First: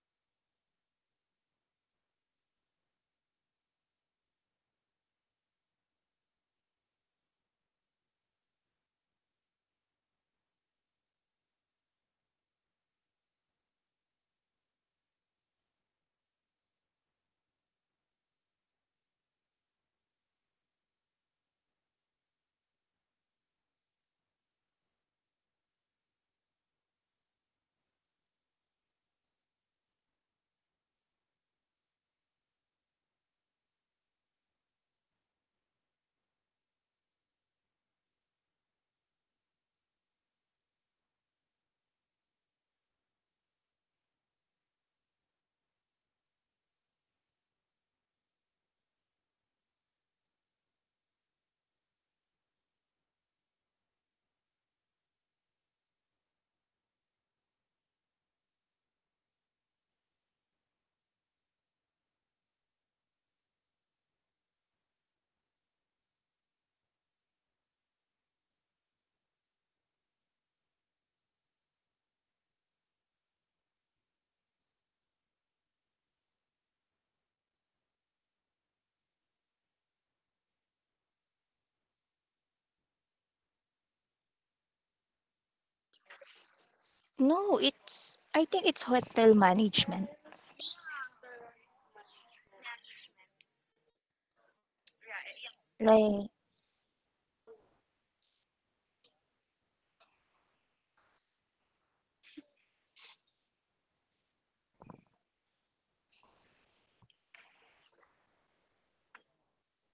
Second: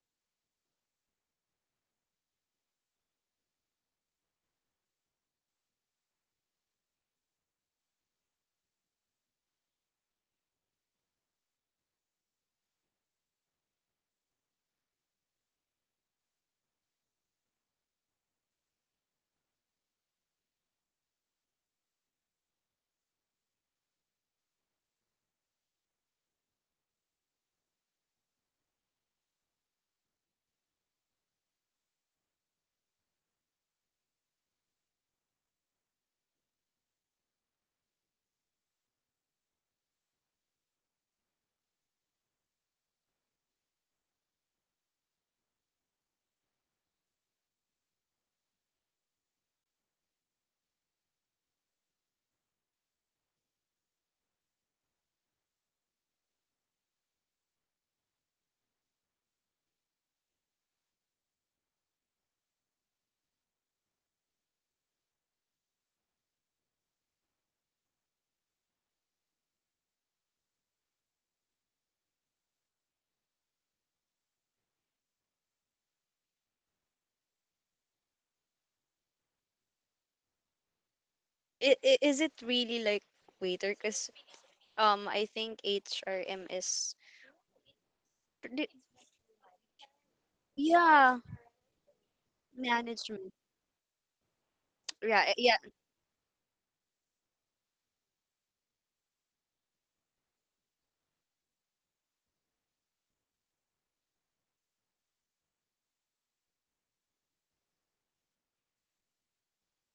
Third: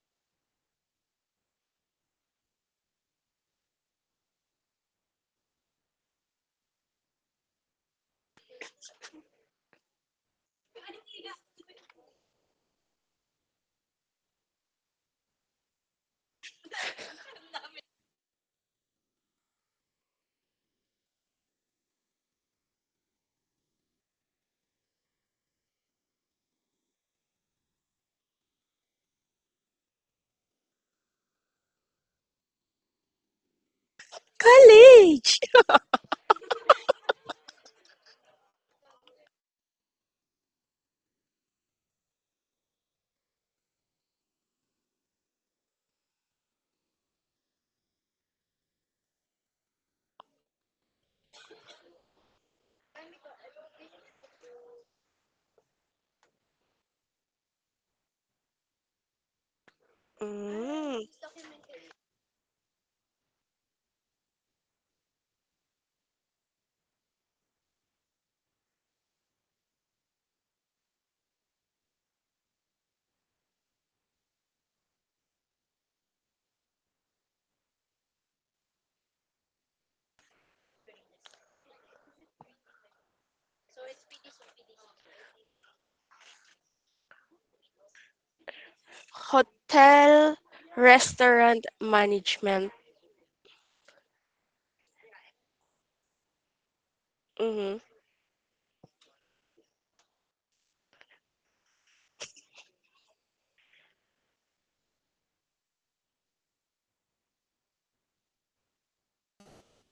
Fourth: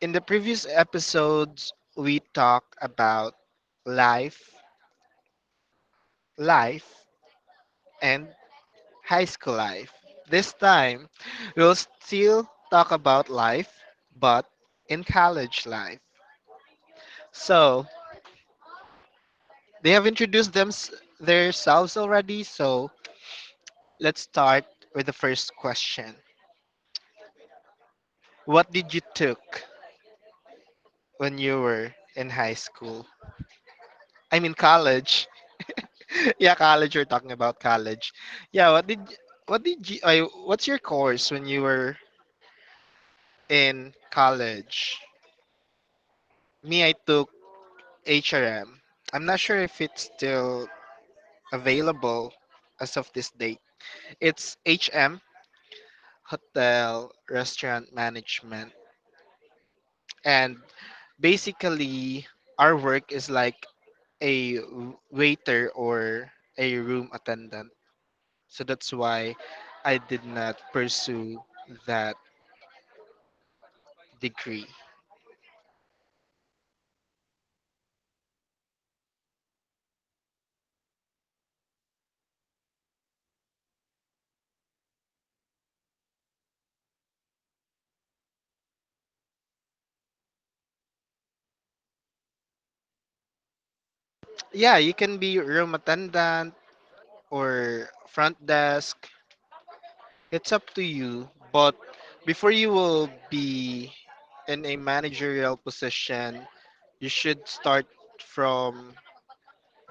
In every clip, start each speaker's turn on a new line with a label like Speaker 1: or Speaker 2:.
Speaker 1: In the previous episodes, we talked about life, life and high school life. This time, we'll still talk about life, but in college life. So, they have introduced themselves already, so let's start with the first question. What did you took when you were in high school? I mean college.
Speaker 2: College!
Speaker 1: Yeah, college. You're talking about college. Yeah. What did you? I, what's your course when you were in college? Me, I took H R, am not sure if it's still available as of this date. It's HM, Hotel Restaurant Management, and
Speaker 2: Mm.
Speaker 1: basically our work is like a waiter or a room attendant. So that's why I did not pursue that degree.
Speaker 3: It is it really like waiter? Because I think HRM is
Speaker 4: No, it's I think
Speaker 3: d-
Speaker 4: it's hotel management,
Speaker 2: Hotel
Speaker 3: yeah
Speaker 2: restaurant management.
Speaker 3: management.
Speaker 1: Yeah, you can
Speaker 3: Yeah,
Speaker 1: be
Speaker 3: yeah.
Speaker 1: room
Speaker 4: like
Speaker 1: attendant
Speaker 2: Mm-hmm.
Speaker 1: or front desk. It's up to you. But before you will be in a managerial position, you should start from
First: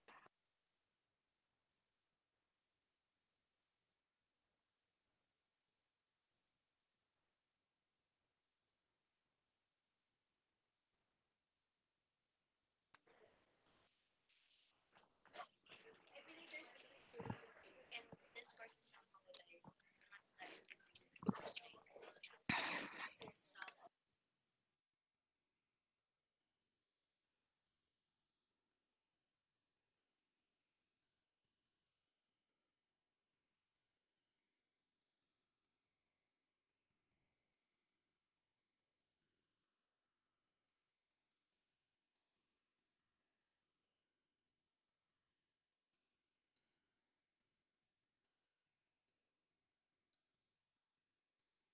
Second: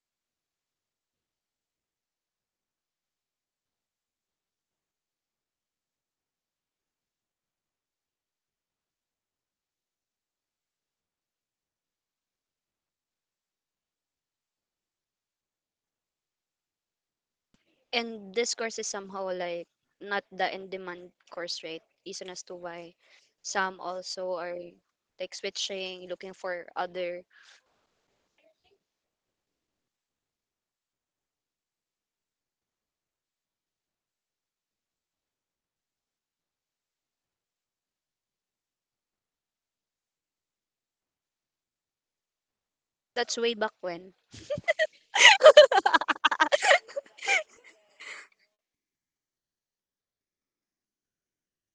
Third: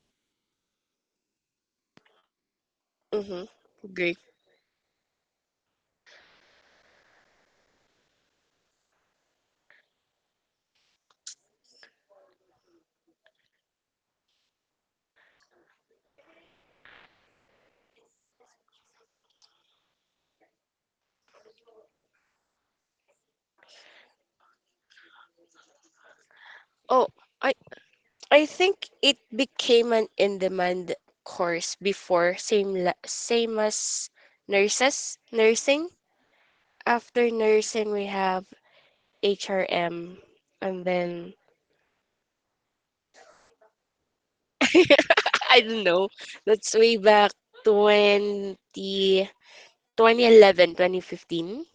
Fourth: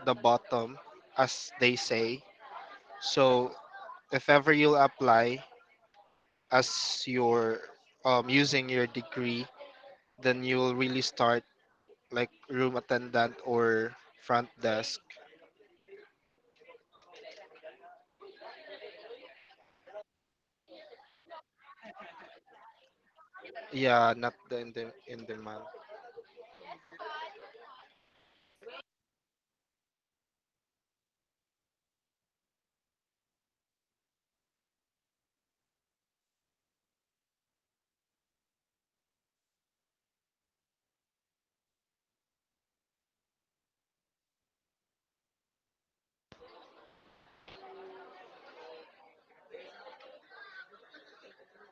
Speaker 1: the bottom, as they say. So
Speaker 2: Mm-hmm. Great.
Speaker 1: if ever you'll apply as your using your degree, then you will really start like room attendant or front desk.
Speaker 3: And this course is somehow like not the in-demand course, right? Reason as to why some
Speaker 1: Yeah,
Speaker 3: also
Speaker 1: not
Speaker 3: are
Speaker 1: the in the in
Speaker 3: like
Speaker 1: the man.
Speaker 3: switching, looking for
Speaker 2: Oh,
Speaker 3: other.
Speaker 2: I I think it became an in-demand course before, same as nurses, nursing. After nursing, we have HRM, and then
Speaker 3: That's way back when.
Speaker 2: I don't know. That's way back 20 2011, 2015,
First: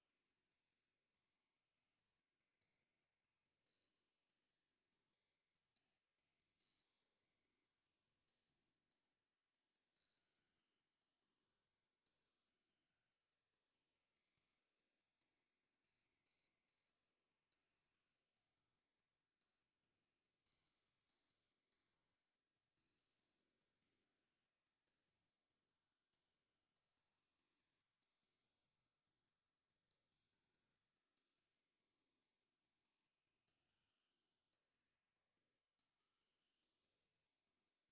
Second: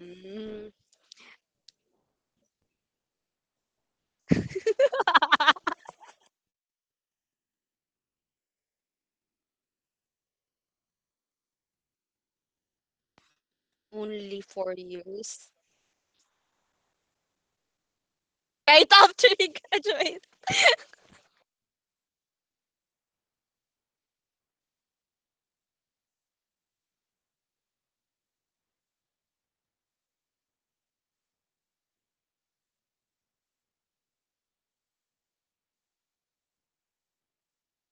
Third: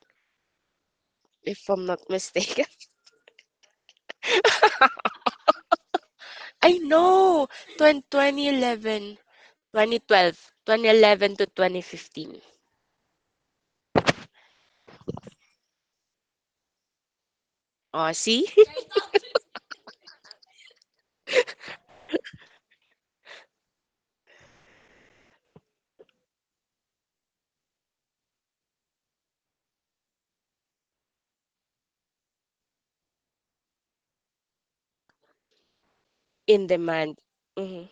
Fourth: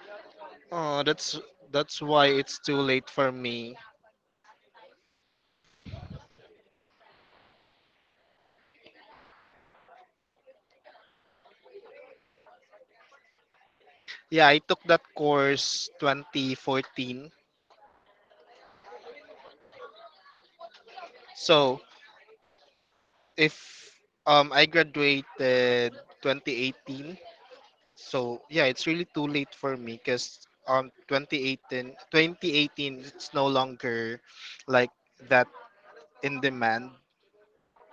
Speaker 3: Mm,
Speaker 1: Oh,
Speaker 2: if I'm not
Speaker 1: that's why it's
Speaker 2: mistaken.
Speaker 1: too late for me.
Speaker 2: I know. 20, 2011, to 2015.
Speaker 3: only
Speaker 1: Yeah, I
Speaker 3: four
Speaker 1: took that
Speaker 3: years.
Speaker 1: course 2014.
Speaker 2: Oh, see?
Speaker 3: Right after you graduate.
Speaker 1: So if I graduated 2018, so yeah, it's really too late for me because 2018 it's no longer like that in
Speaker 2: In
Speaker 1: demand.
Speaker 2: demand. Mm-hmm.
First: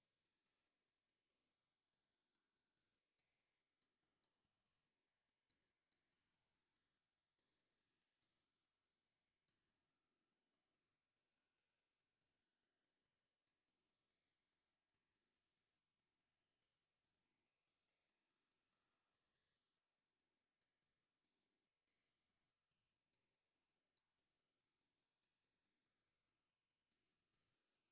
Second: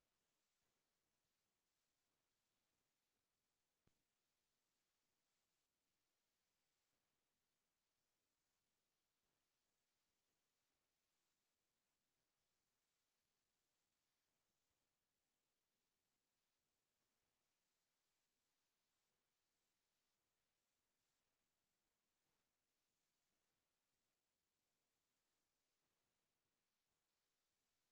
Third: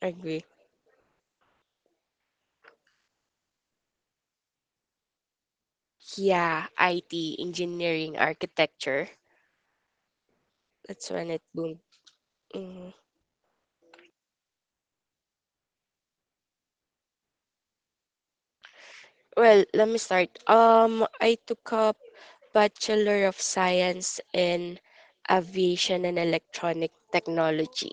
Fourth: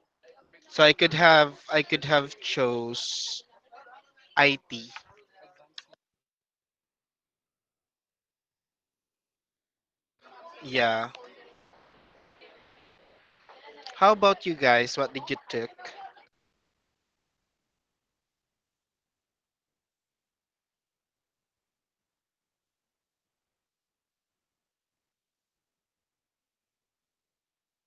Speaker 2: Agree.
Speaker 1: So I could have chose IT.
Speaker 2: Yeah, IT, engineering, architecture. That's
Speaker 1: Yeah.
Speaker 2: when it boomed. Hmm
Speaker 1: How about you guys? What did you took?
Speaker 2: Well, let me start. I took up Bachelor of Science in Aviation and Electronic Technology.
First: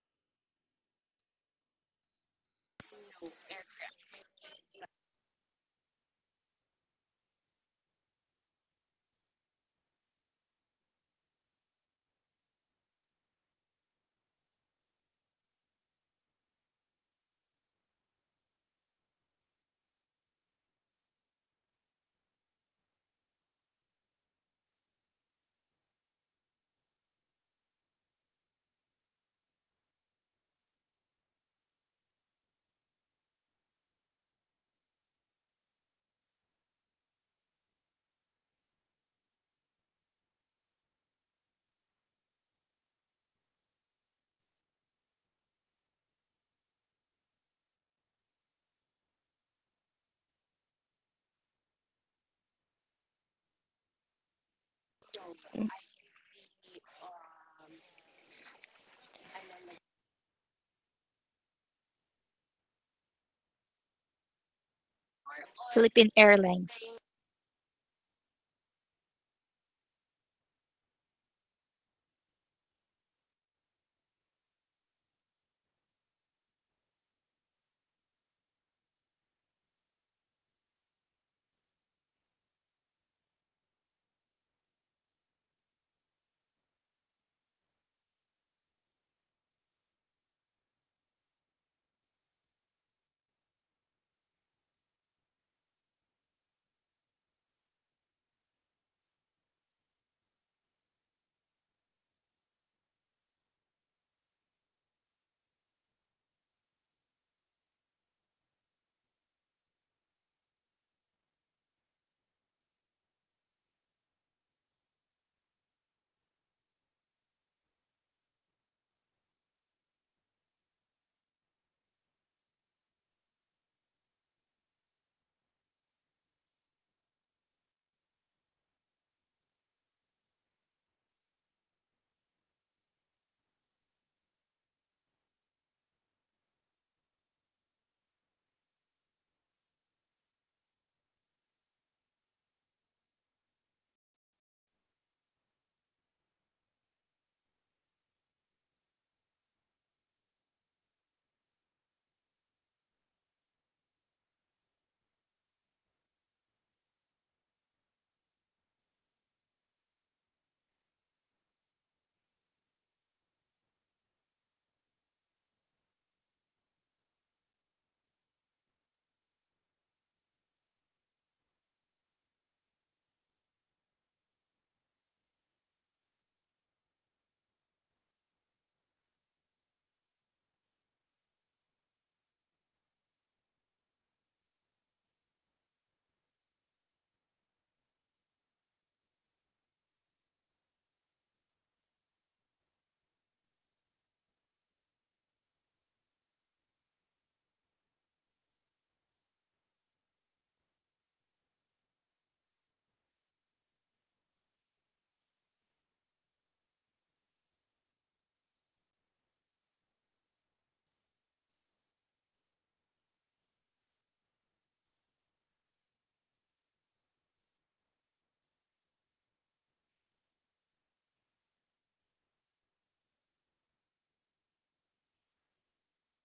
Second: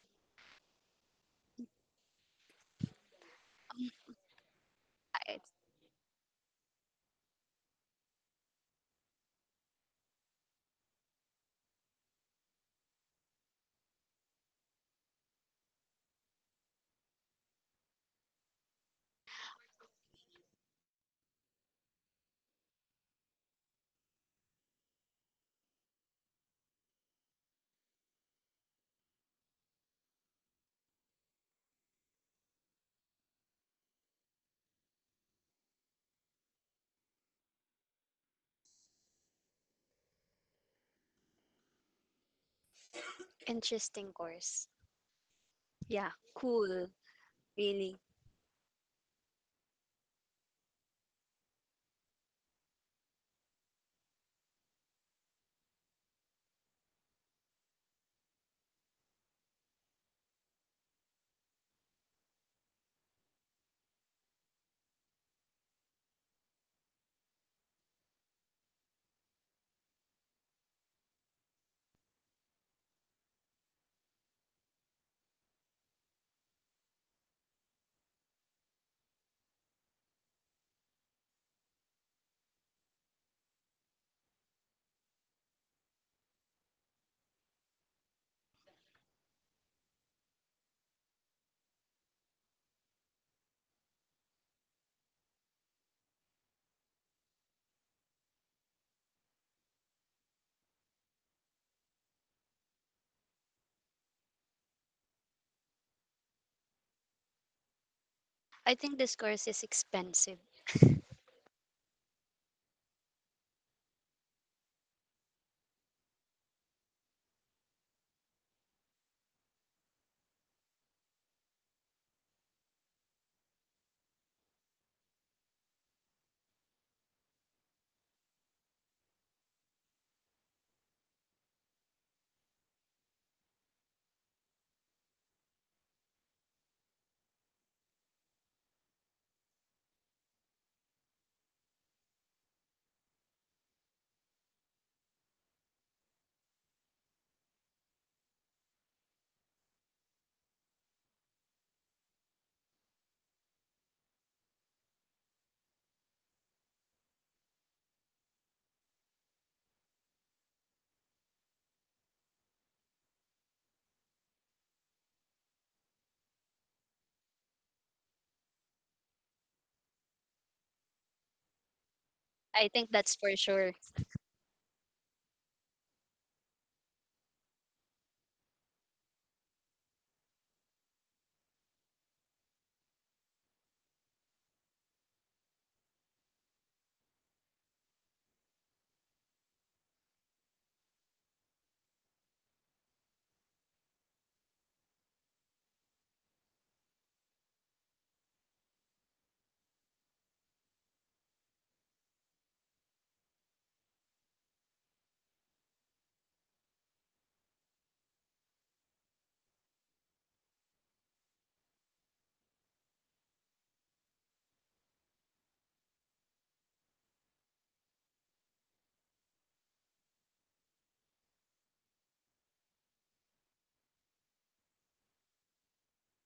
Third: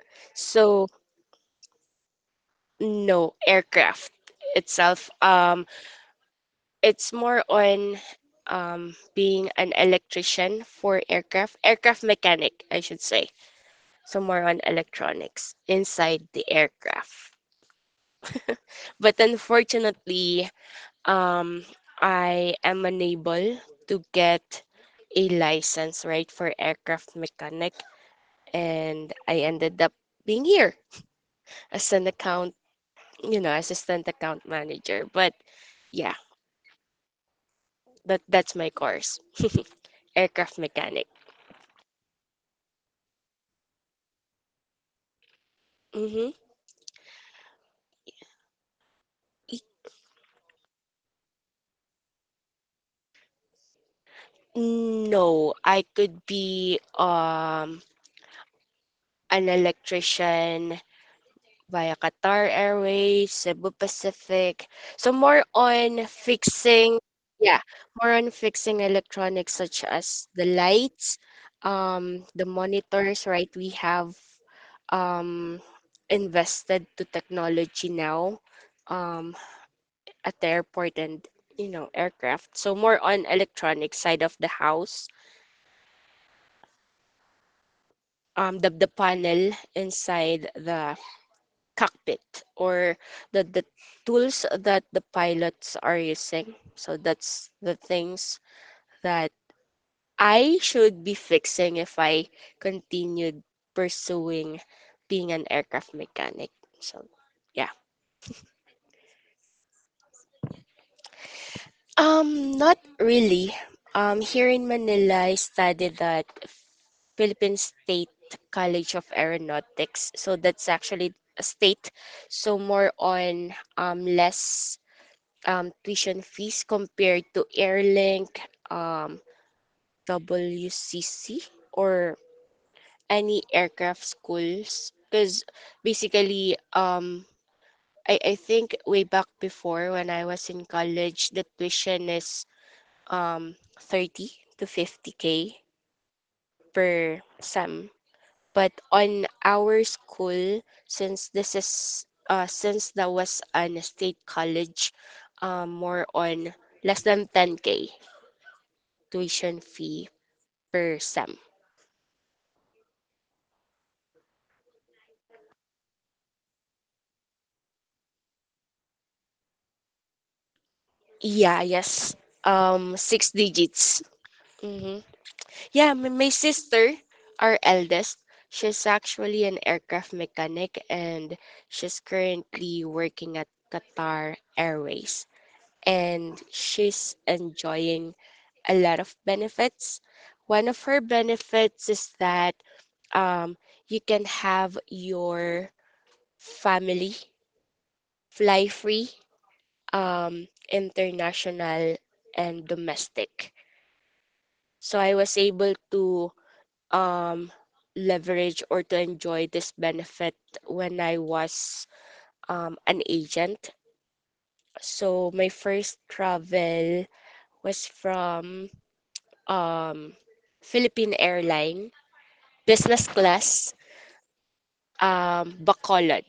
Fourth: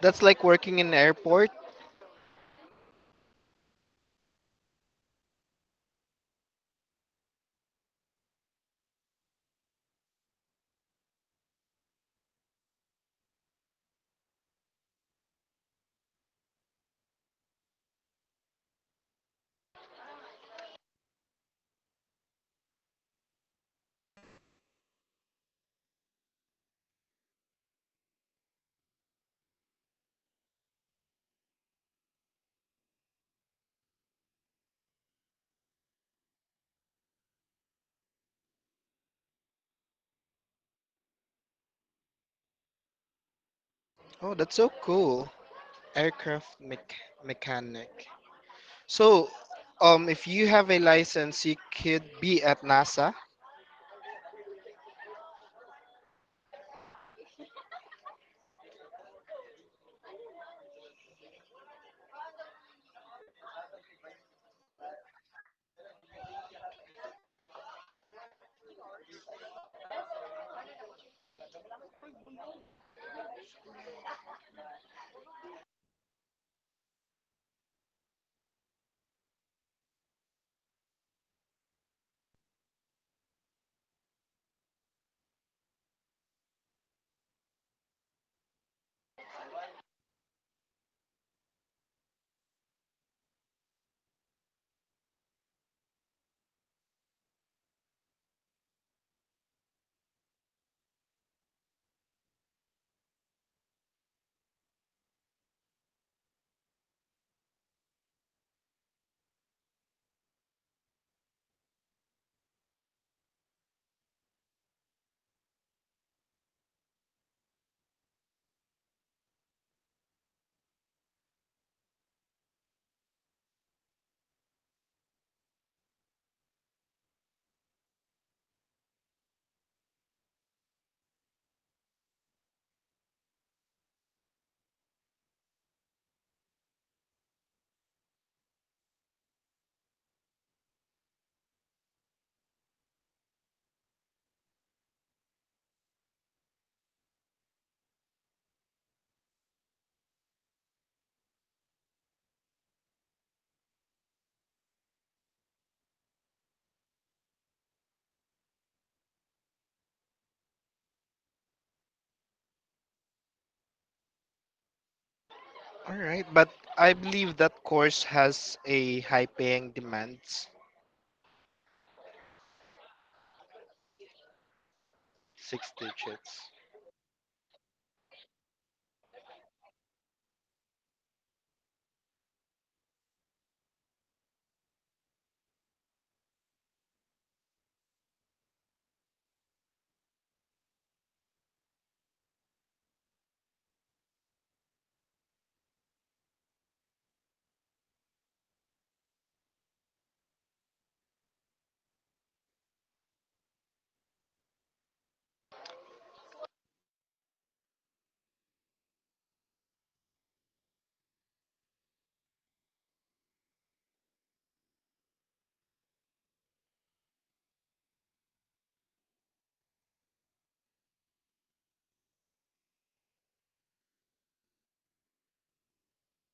Speaker 1: That's like working
Speaker 2: So,
Speaker 1: in airport.
Speaker 2: no, aircraft itself.
Speaker 3: Ah, it's
Speaker 2: It's more on being an electrician for aircraft, aircraft mechanic, I should say. So more on electronics inside the aircraft. But unfortunately, um, I am unable to get a license, right, for aircraft mechanic, and I ended up being here as an account, you know, assistant account manager. But yeah, that's my course, aircraft mechanic.
Speaker 3: interesting
Speaker 1: Oh, that's so
Speaker 3: course.
Speaker 1: cool.
Speaker 3: Yeah,
Speaker 2: Mm-hmm.
Speaker 1: Aircraft mech-
Speaker 3: cool. Really.
Speaker 1: mechanic. So, if you have a license, you could be at NASA.
Speaker 2: No,
Speaker 4: mm,
Speaker 2: I could be an electrician via Qatar Airways, Cebu Pacific. So more on
Speaker 4: Philippine Airlines.
Speaker 2: fixing, yeah, more on fixing electronics such as the lights, the monitors, right? We have um invested to technology now, um, at the airport and you know, aircraft. So more on electronic side of the house. The the panel inside the cockpit or the tools that the pilots are using. So that's the things that I should be fixing if I continued pursuing being an aircraft mechanic. So yeah.
Speaker 3: I think this course is expensive.
Speaker 2: Not really. Here in Manila, I studied at Philippine State College of Aeronautics. So that's actually a state. So more on less tuition fees compared to Airlink, um WCC or any aircraft schools. Because basically, I think way back before when I was in college, the tuition is 30 to 50K per sem. But on our school, since this is since that was an state college, more on less than 10K tuition fee per sem.
Speaker 1: All right, but I believe that course has a high-paying demands.
Speaker 2: Yeah, yes.
Speaker 3: I think that's
Speaker 2: Six
Speaker 3: for sure.
Speaker 2: digits. Mm-hmm.
Speaker 1: Six
Speaker 2: Yeah, my
Speaker 1: digits.
Speaker 2: sister, our eldest, she's actually an aircraft mechanic and she's currently working at Qatar Airways, and she's enjoying a lot of benefits. One of her benefits is that um, you can have your family fly free, international, and domestic. So I was able to um, leverage or to enjoy this benefit when I was an agent. So my first travel was from um, Philippine airline, business class, Bacolod,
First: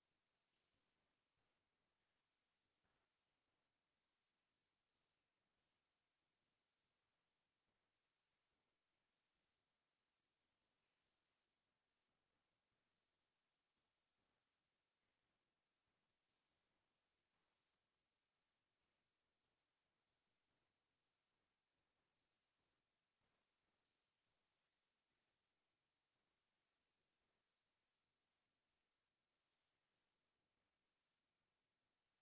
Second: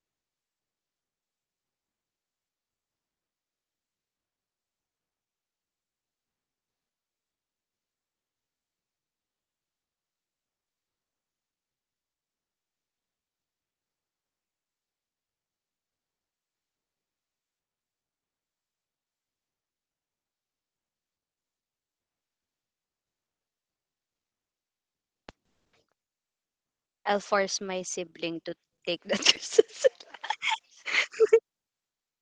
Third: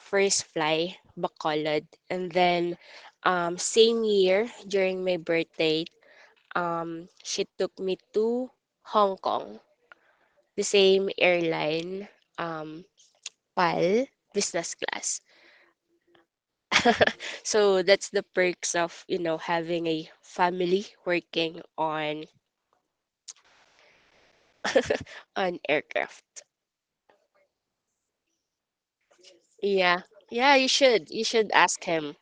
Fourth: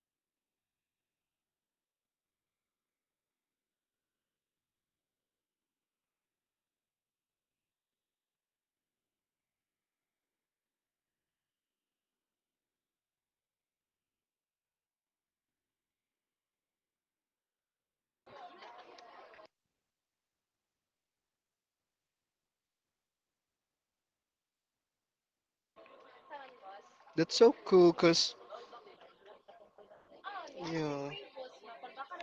Speaker 2: first fly, Bacolod. And then same year, during my birthday, she took me to Hong Kong, the same airline, um, PAL, business class. So that's the perks of, you know, having a family working on an aircraft.
Speaker 3: I'll
Speaker 1: That's so
Speaker 3: force my
Speaker 1: cool, cause
Speaker 3: sibling to take that courses.
Speaker 2: Yeah. Yeah, you
Speaker 1: yeah,
Speaker 2: should. You should ask him.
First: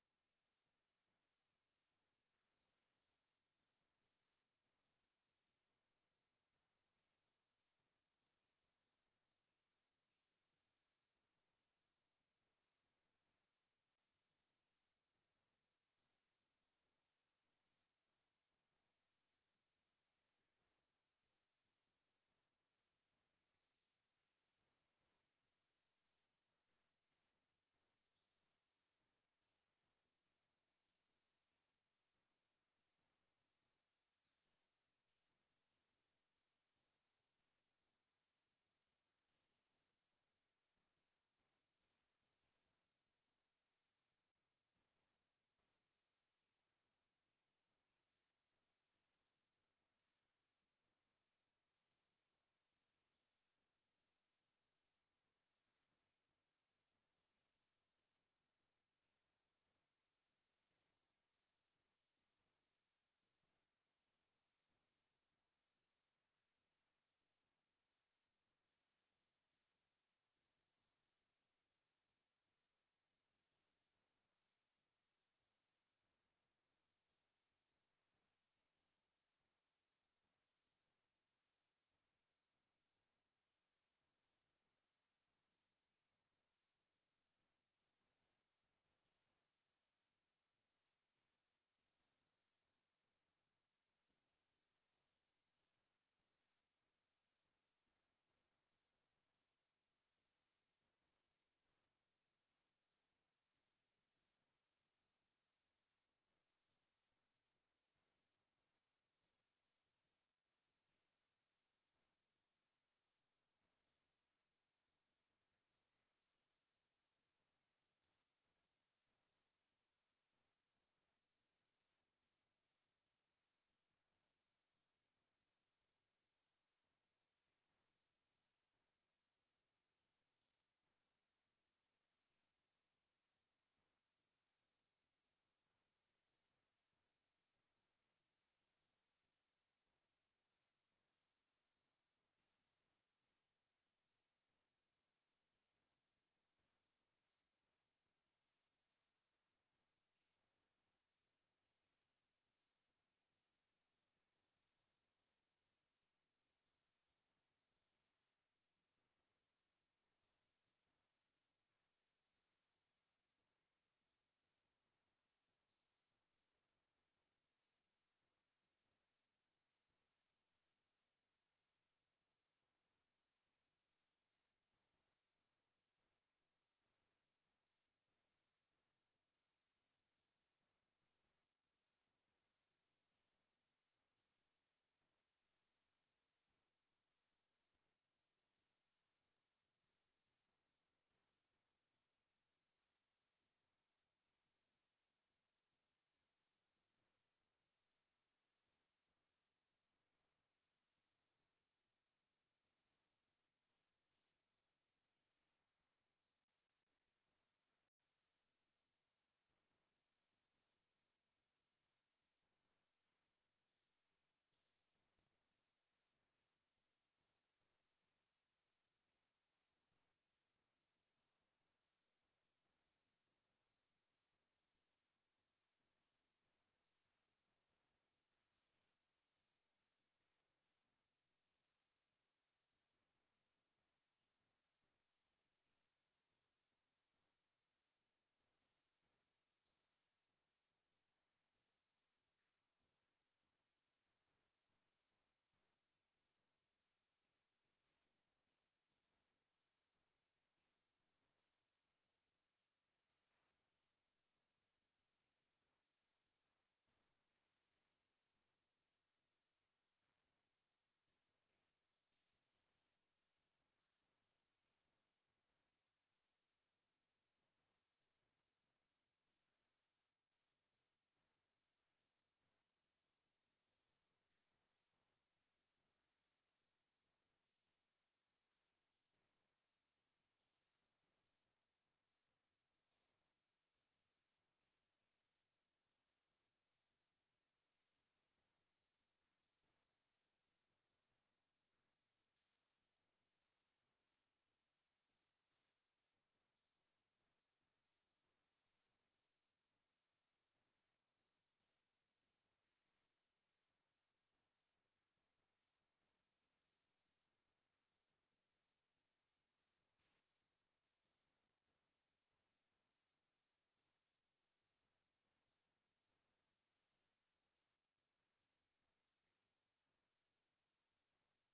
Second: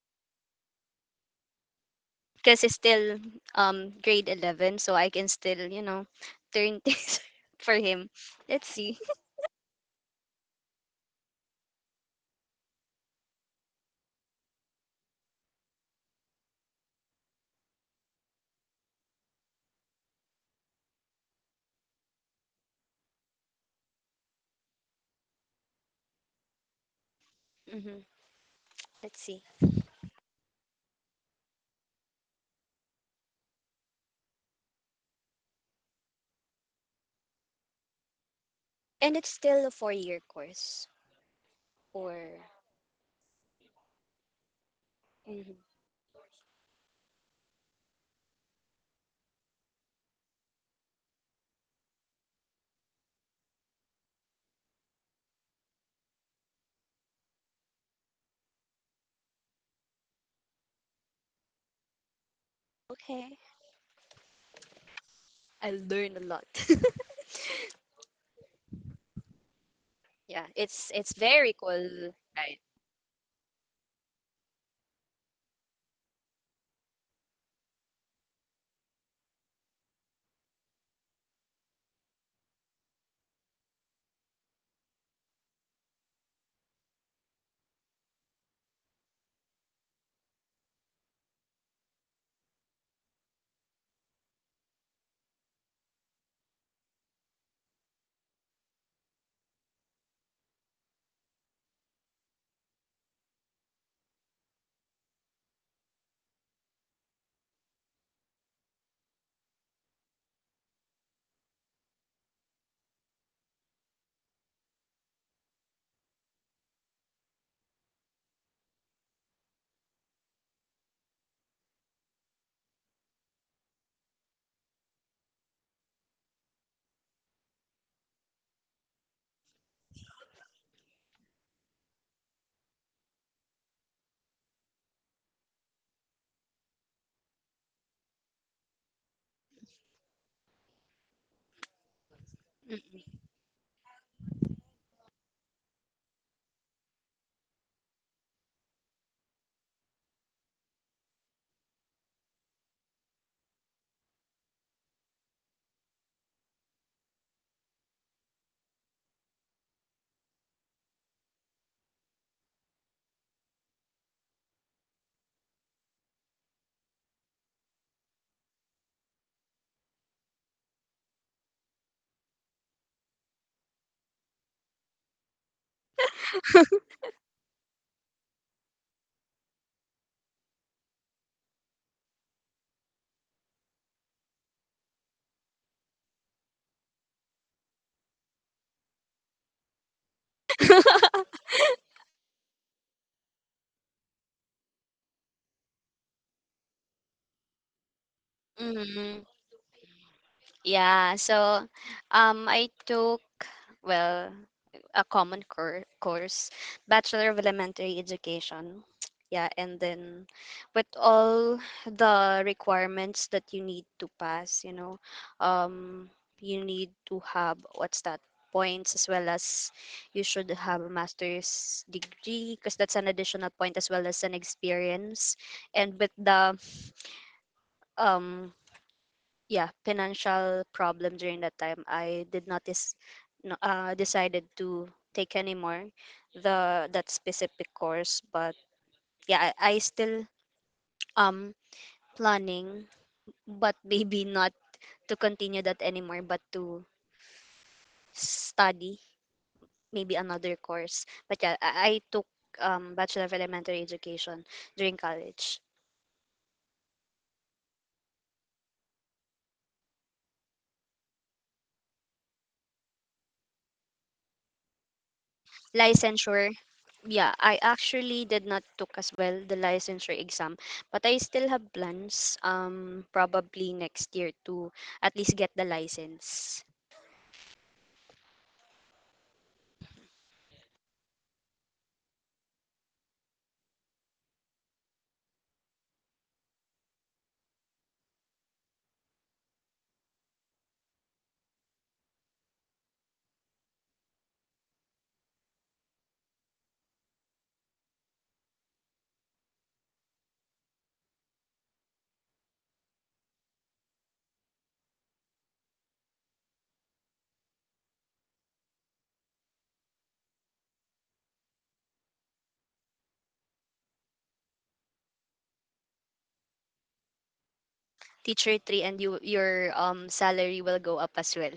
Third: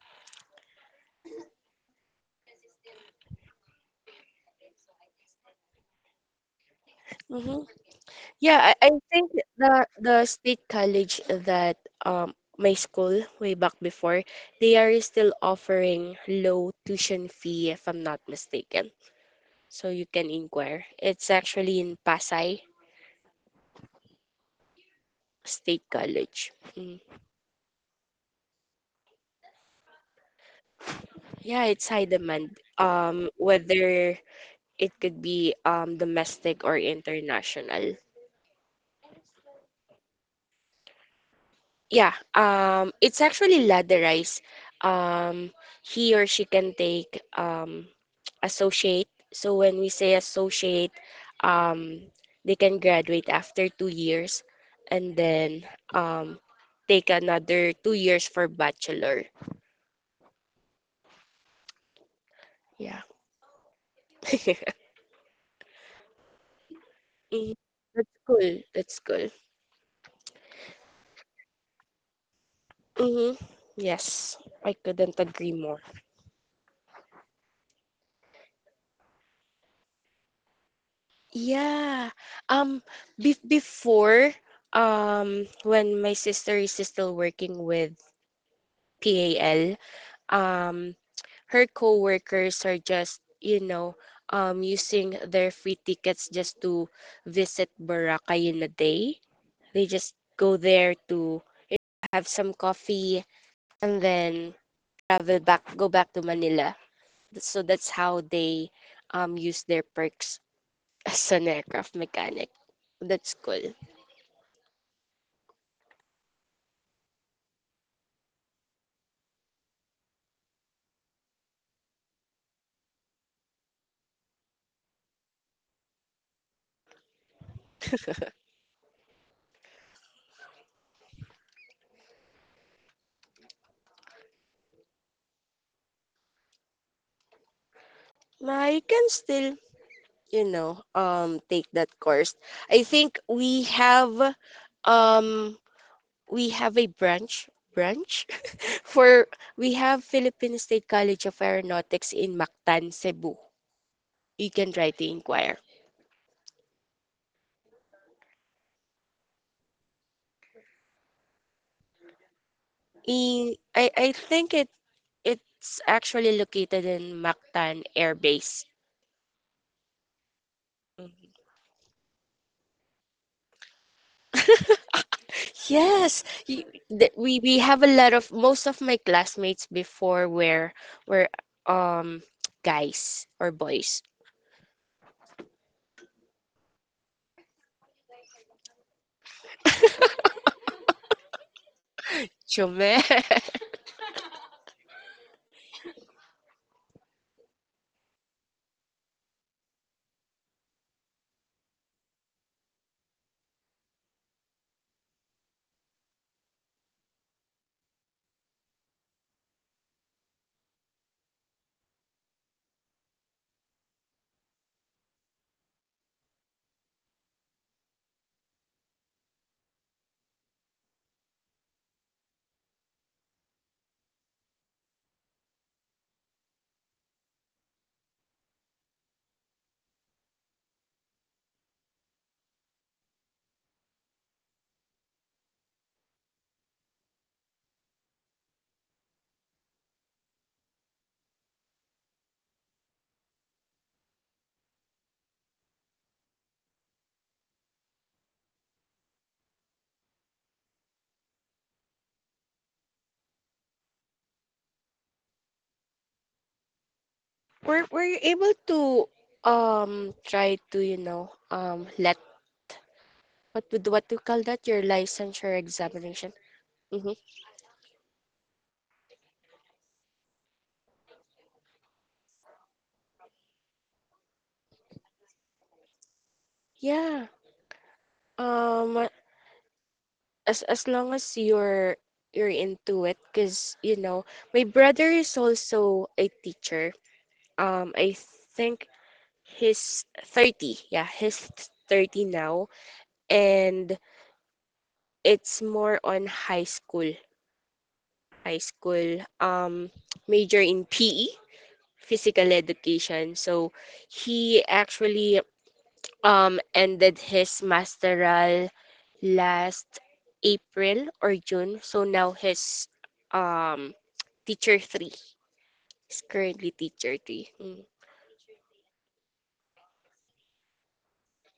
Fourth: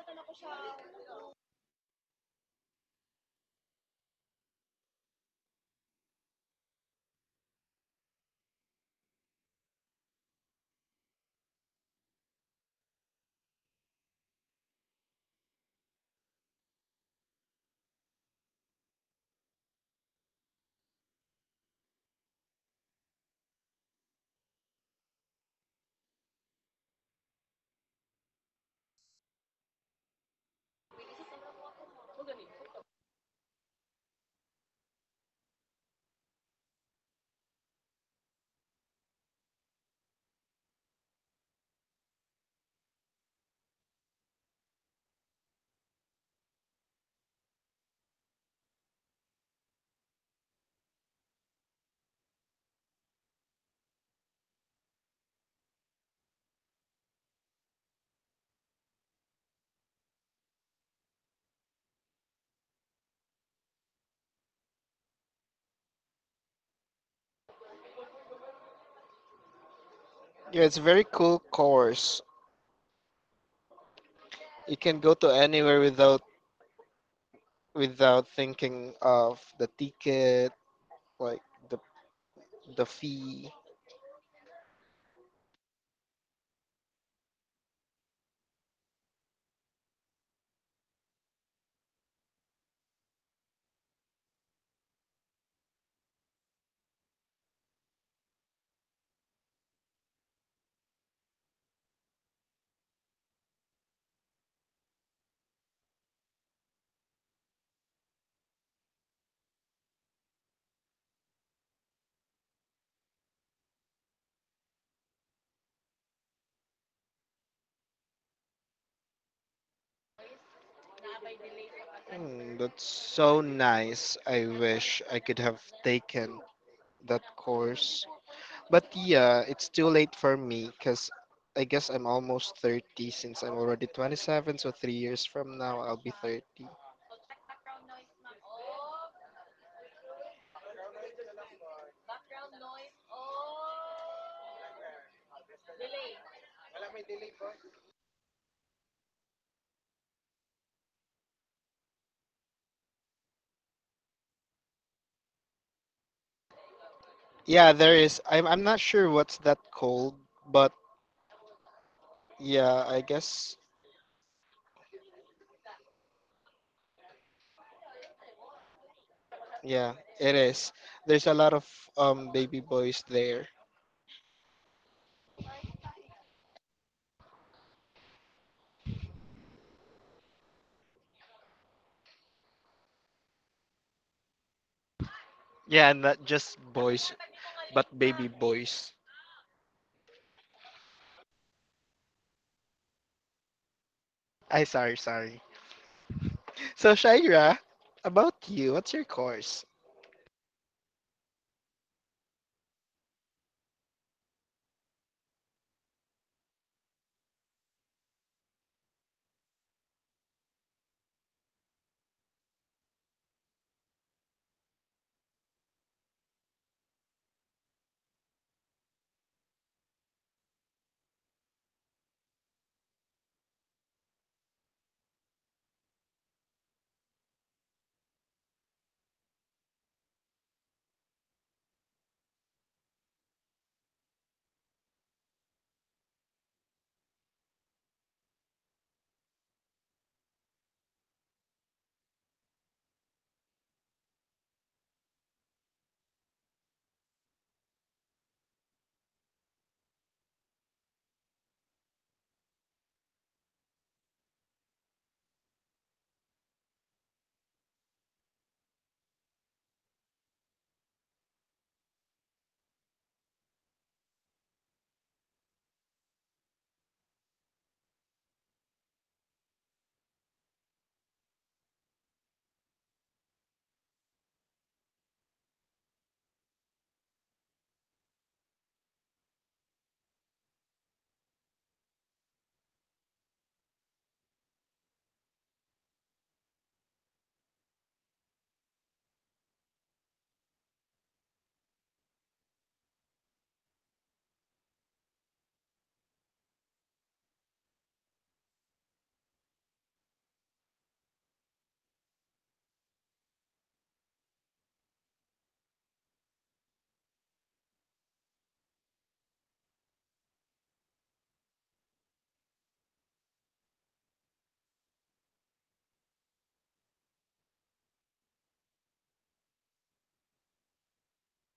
Speaker 3: Because it's still grade 11, so I can still, you know, turn things
Speaker 2: Hmm
Speaker 3: for him. Let's
Speaker 2: Yeah, I
Speaker 3: see.
Speaker 2: think the state college that my school way back before, they are still offering low tuition fee if I'm not mistaken. So you can inquire. It's actually in Pasay State College. Mm.
Speaker 3: hmm Let's see.
Speaker 2: Yeah, it's high demand. Whether it could be domestic or international.
Speaker 3: And it's still a 4-year course or.
Speaker 2: Yeah, it's actually ladderized. Um,
Speaker 3: Mhm.
Speaker 2: he or she can take associate. So when we say associate, um, they can graduate after 2 years and then um, take another 2 years for bachelor. Yeah.
Speaker 3: Okay. I'll learn a lot.
Speaker 2: Mm, that's cool. That's cool.
Speaker 3: Yeah,
Speaker 1: yeah, it's a
Speaker 3: it's
Speaker 1: very
Speaker 3: it's
Speaker 1: cool
Speaker 3: very cool,
Speaker 1: course.
Speaker 3: right?
Speaker 2: Mm-hmm. Yes, I
Speaker 1: You can go
Speaker 2: couldn't
Speaker 1: to
Speaker 2: agree more.
Speaker 1: anywhere without without thinking of the ticket, like the
Speaker 2: Yeah. Um
Speaker 1: the fee.
Speaker 2: before when my sister is still working with PAL, um her coworkers are just, you know, using their free tickets just to visit Boracay in a day. They just go there to have some coffee and then travel back go back to Manila. So that's how they use their perks as an aircraft mechanic. That's cool.
Speaker 1: Hmm, that's so nice. I wish I could have taken that course. But yeah, it's too late for me because I guess I'm almost 30 since I'm already 27. So 3 years from now, I'll be 30.
Speaker 2: I can still, you know, take that course. I think um, we have a branch for we have Philippine State College of Aeronautics in Mactan, Cebu. You can try to inquire.
Speaker 1: Yeah, there is. I'm not sure what's that called, but yeah, I guess,
Speaker 2: I think it's actually located in Mactan Air Base.
Speaker 1: yeah, it is. There's a
Speaker 2: Mm-hmm.
Speaker 1: lot of baby boys there.
Speaker 2: Yes, we have a lot of most of my classmates before were um guys or boys.
Speaker 1: Yeah, not just boys, but baby boys.
Speaker 2: Chume.
Speaker 1: I sorry, sorry. So Shaira, about you, what's your
Speaker 3: hmm
Speaker 1: course?
Speaker 3: Yeah, so I took, well, a common course, Bachelor of Elementary Education. Yeah, and then with all the requirements that you need to pass, um, you need to have what's that points as well as you should have a master's degree because that's an additional point as well as an experience. And with the um yeah financial problem during that time I did not decided to take anymore the that specific course, but yeah I still um planning, but maybe not to continue that anymore, but to study maybe another course. But yeah, I took bachelor of elementary education during college.
Speaker 2: Were you able to try to you know let what to call that your licensure examination?
Speaker 3: Licensure.
Speaker 2: Mm-hmm.
Speaker 3: Yeah, I actually did not took as well the licensure exam, but I still have plans probably next year to at least get the license.
Speaker 2: Yeah. Um. As long as you're into it, because you know my brother is also a teacher. I think he's 30. Yeah, he's 30 now and it's more on high school. High school major in PE, physical education. So he actually ended his masteral last April or June. So now his um teacher 3 is currently teacher 3. Mm.
Speaker 3: Teacher 3, and your salary will go up as well.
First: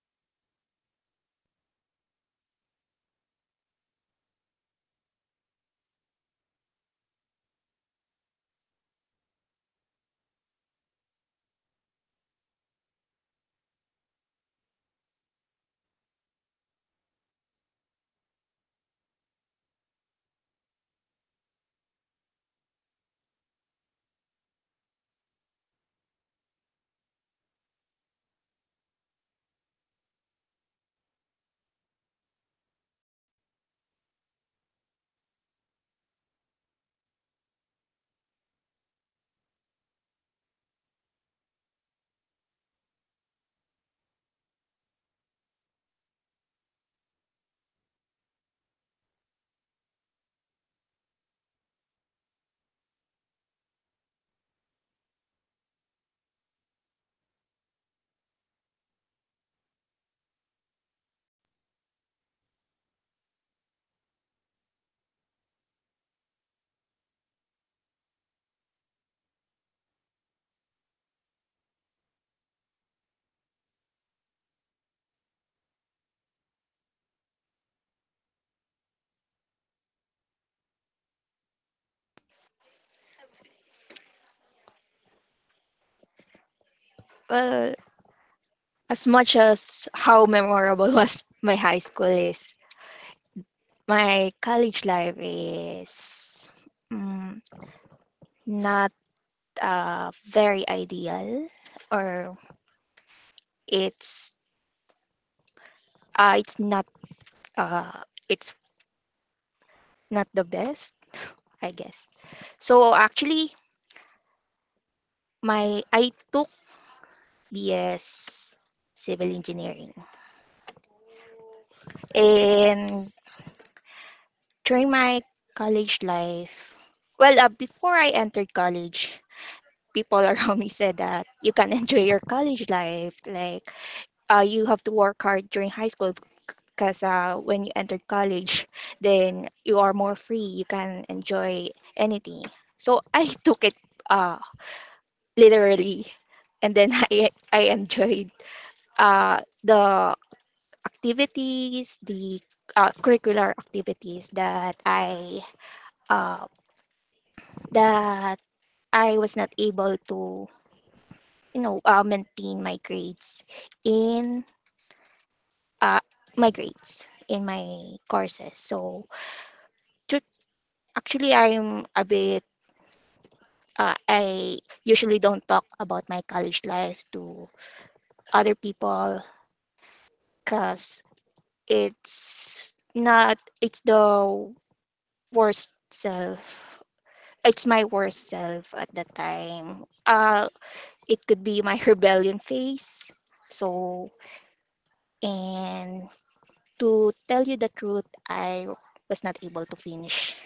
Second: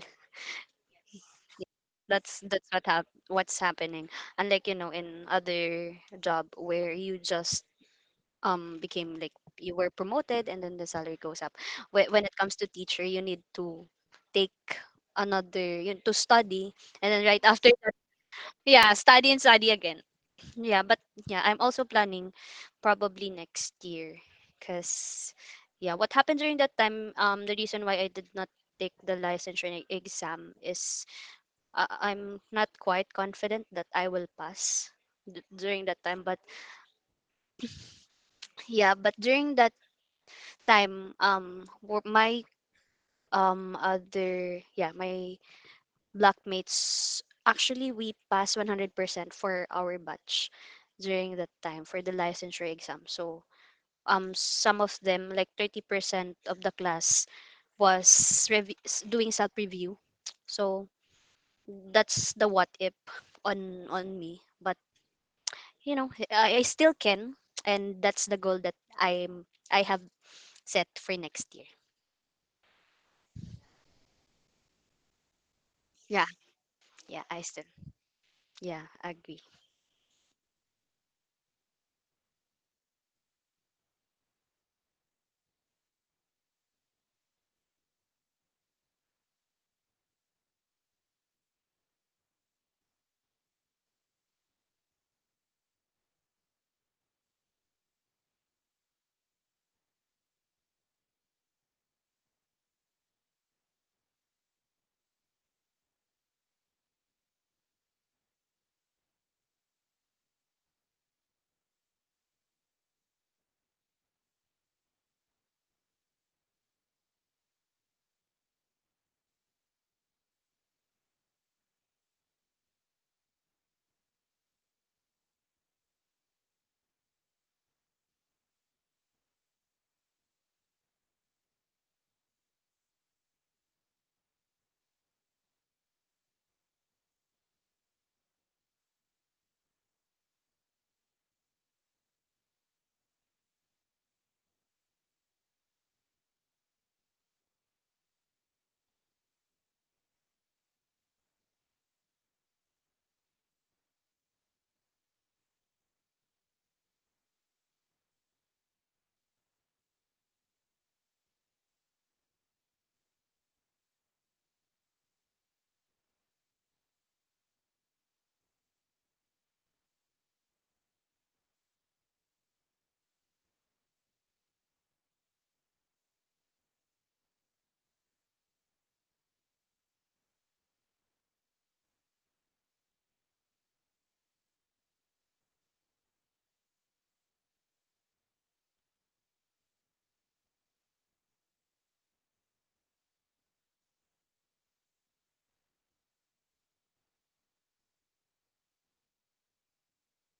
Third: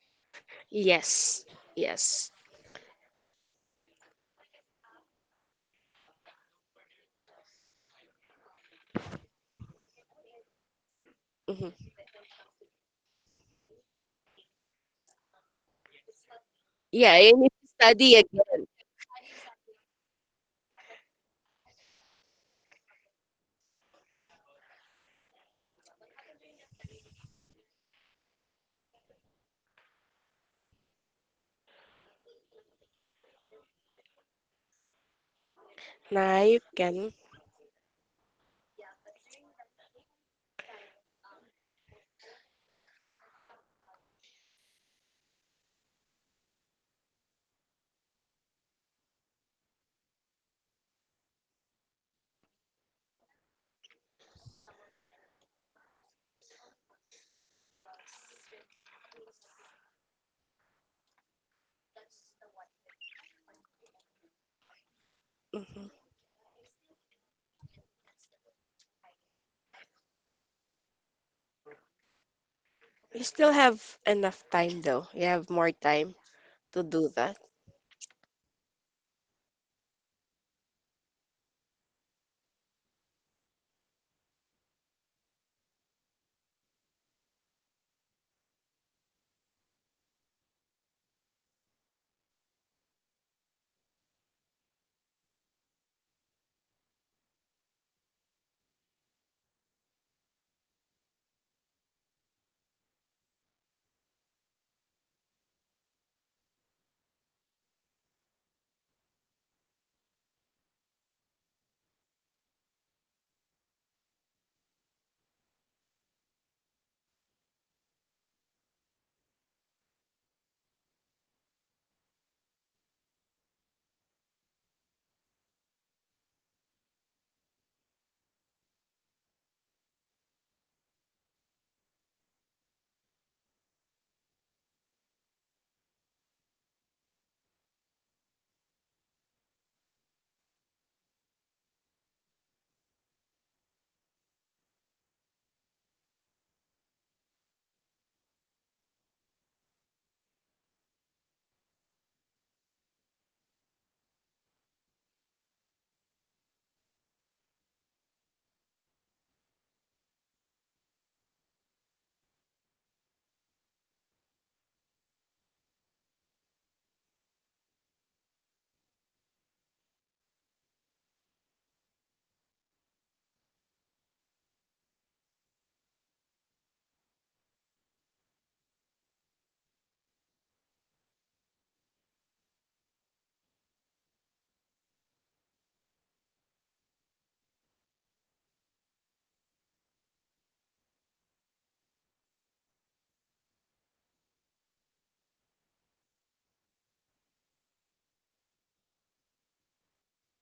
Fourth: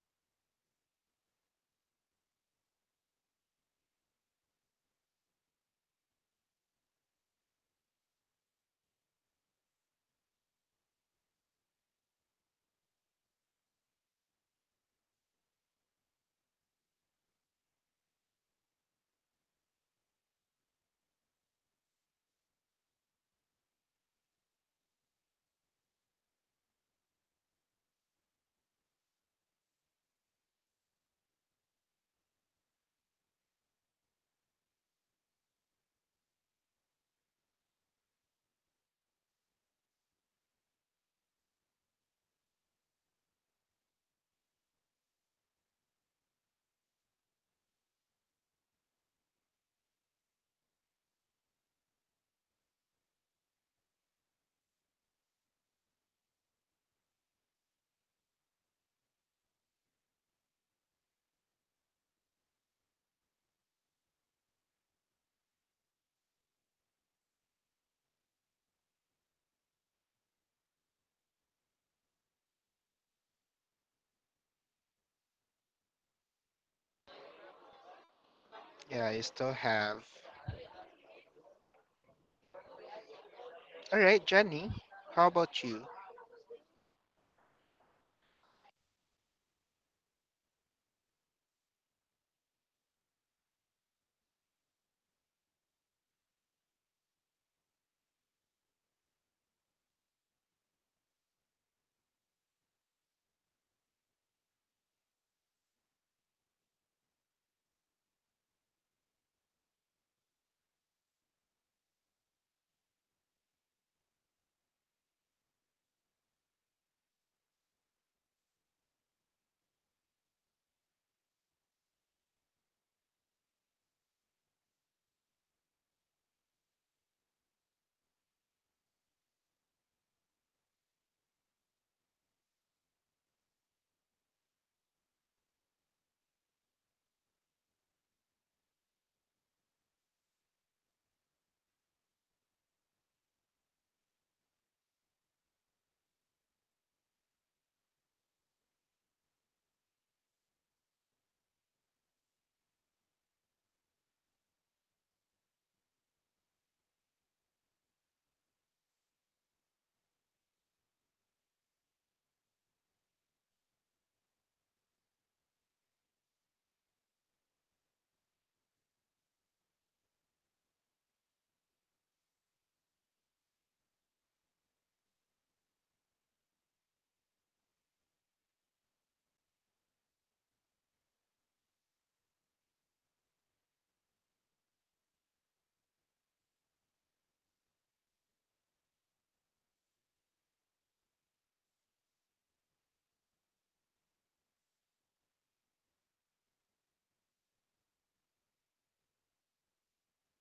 Speaker 2: Yes. Yes.
Speaker 3: That's what what's happening, unlike in other job where you just became like you were promoted and then the salary goes up.
Speaker 2: Mhm.
Speaker 3: When it comes to teacher, you need to take another, to study. And
Speaker 2: Yeah,
Speaker 3: then
Speaker 2: and
Speaker 3: right
Speaker 2: to
Speaker 3: after that,
Speaker 2: study again.
Speaker 3: yeah, study and study again. Yeah, but yeah, I'm also planning probably next year, because yeah, what happened during that time, the reason why I did not take the licensure exam is, I'm not quite confident that I will pass during that time. But
Speaker 2: Nah, you can.
Speaker 3: during that time, wo- my other yeah my blockmates, actually we passed 100% for our batch during that time for the licensure exam. So some of them, like 30% of the class, was doing self review. So that's the what if on me, but
Speaker 2: Hmm
Speaker 3: you know, I still can. And that's the goal that I have set for next year.
Speaker 2: You still have enough time though. You have more time
Speaker 3: Yeah,
Speaker 2: to do
Speaker 3: yeah,
Speaker 2: that.
Speaker 3: I still. Yeah,
Speaker 1: Yeah, you
Speaker 3: agree.
Speaker 1: still have. All right, Jenny, how about you?
Speaker 4: Well, as much as how memorable was my high school is, my college life is mm, not very ideal, or it's it's not uh, it's not the best, I guess. So actually, my I took BS Civil Engineering, and during my college life, well, before I entered college, people around me said that you can enjoy your college life. Like, you have to work hard during high school because when you entered college, then you are more free. You can enjoy anything. So I took it uh, literally, and then I enjoyed the activities, the curricular activities that uh, that I was not able to, you know, maintain my grades in uh, my grades in my courses. So tru- actually, I'm a bit. I usually don't talk about my college life to other people because it's not. It's the worst self. It's my worst self at that time. It could be my rebellion phase. So and to tell you the truth, I was not able to finish.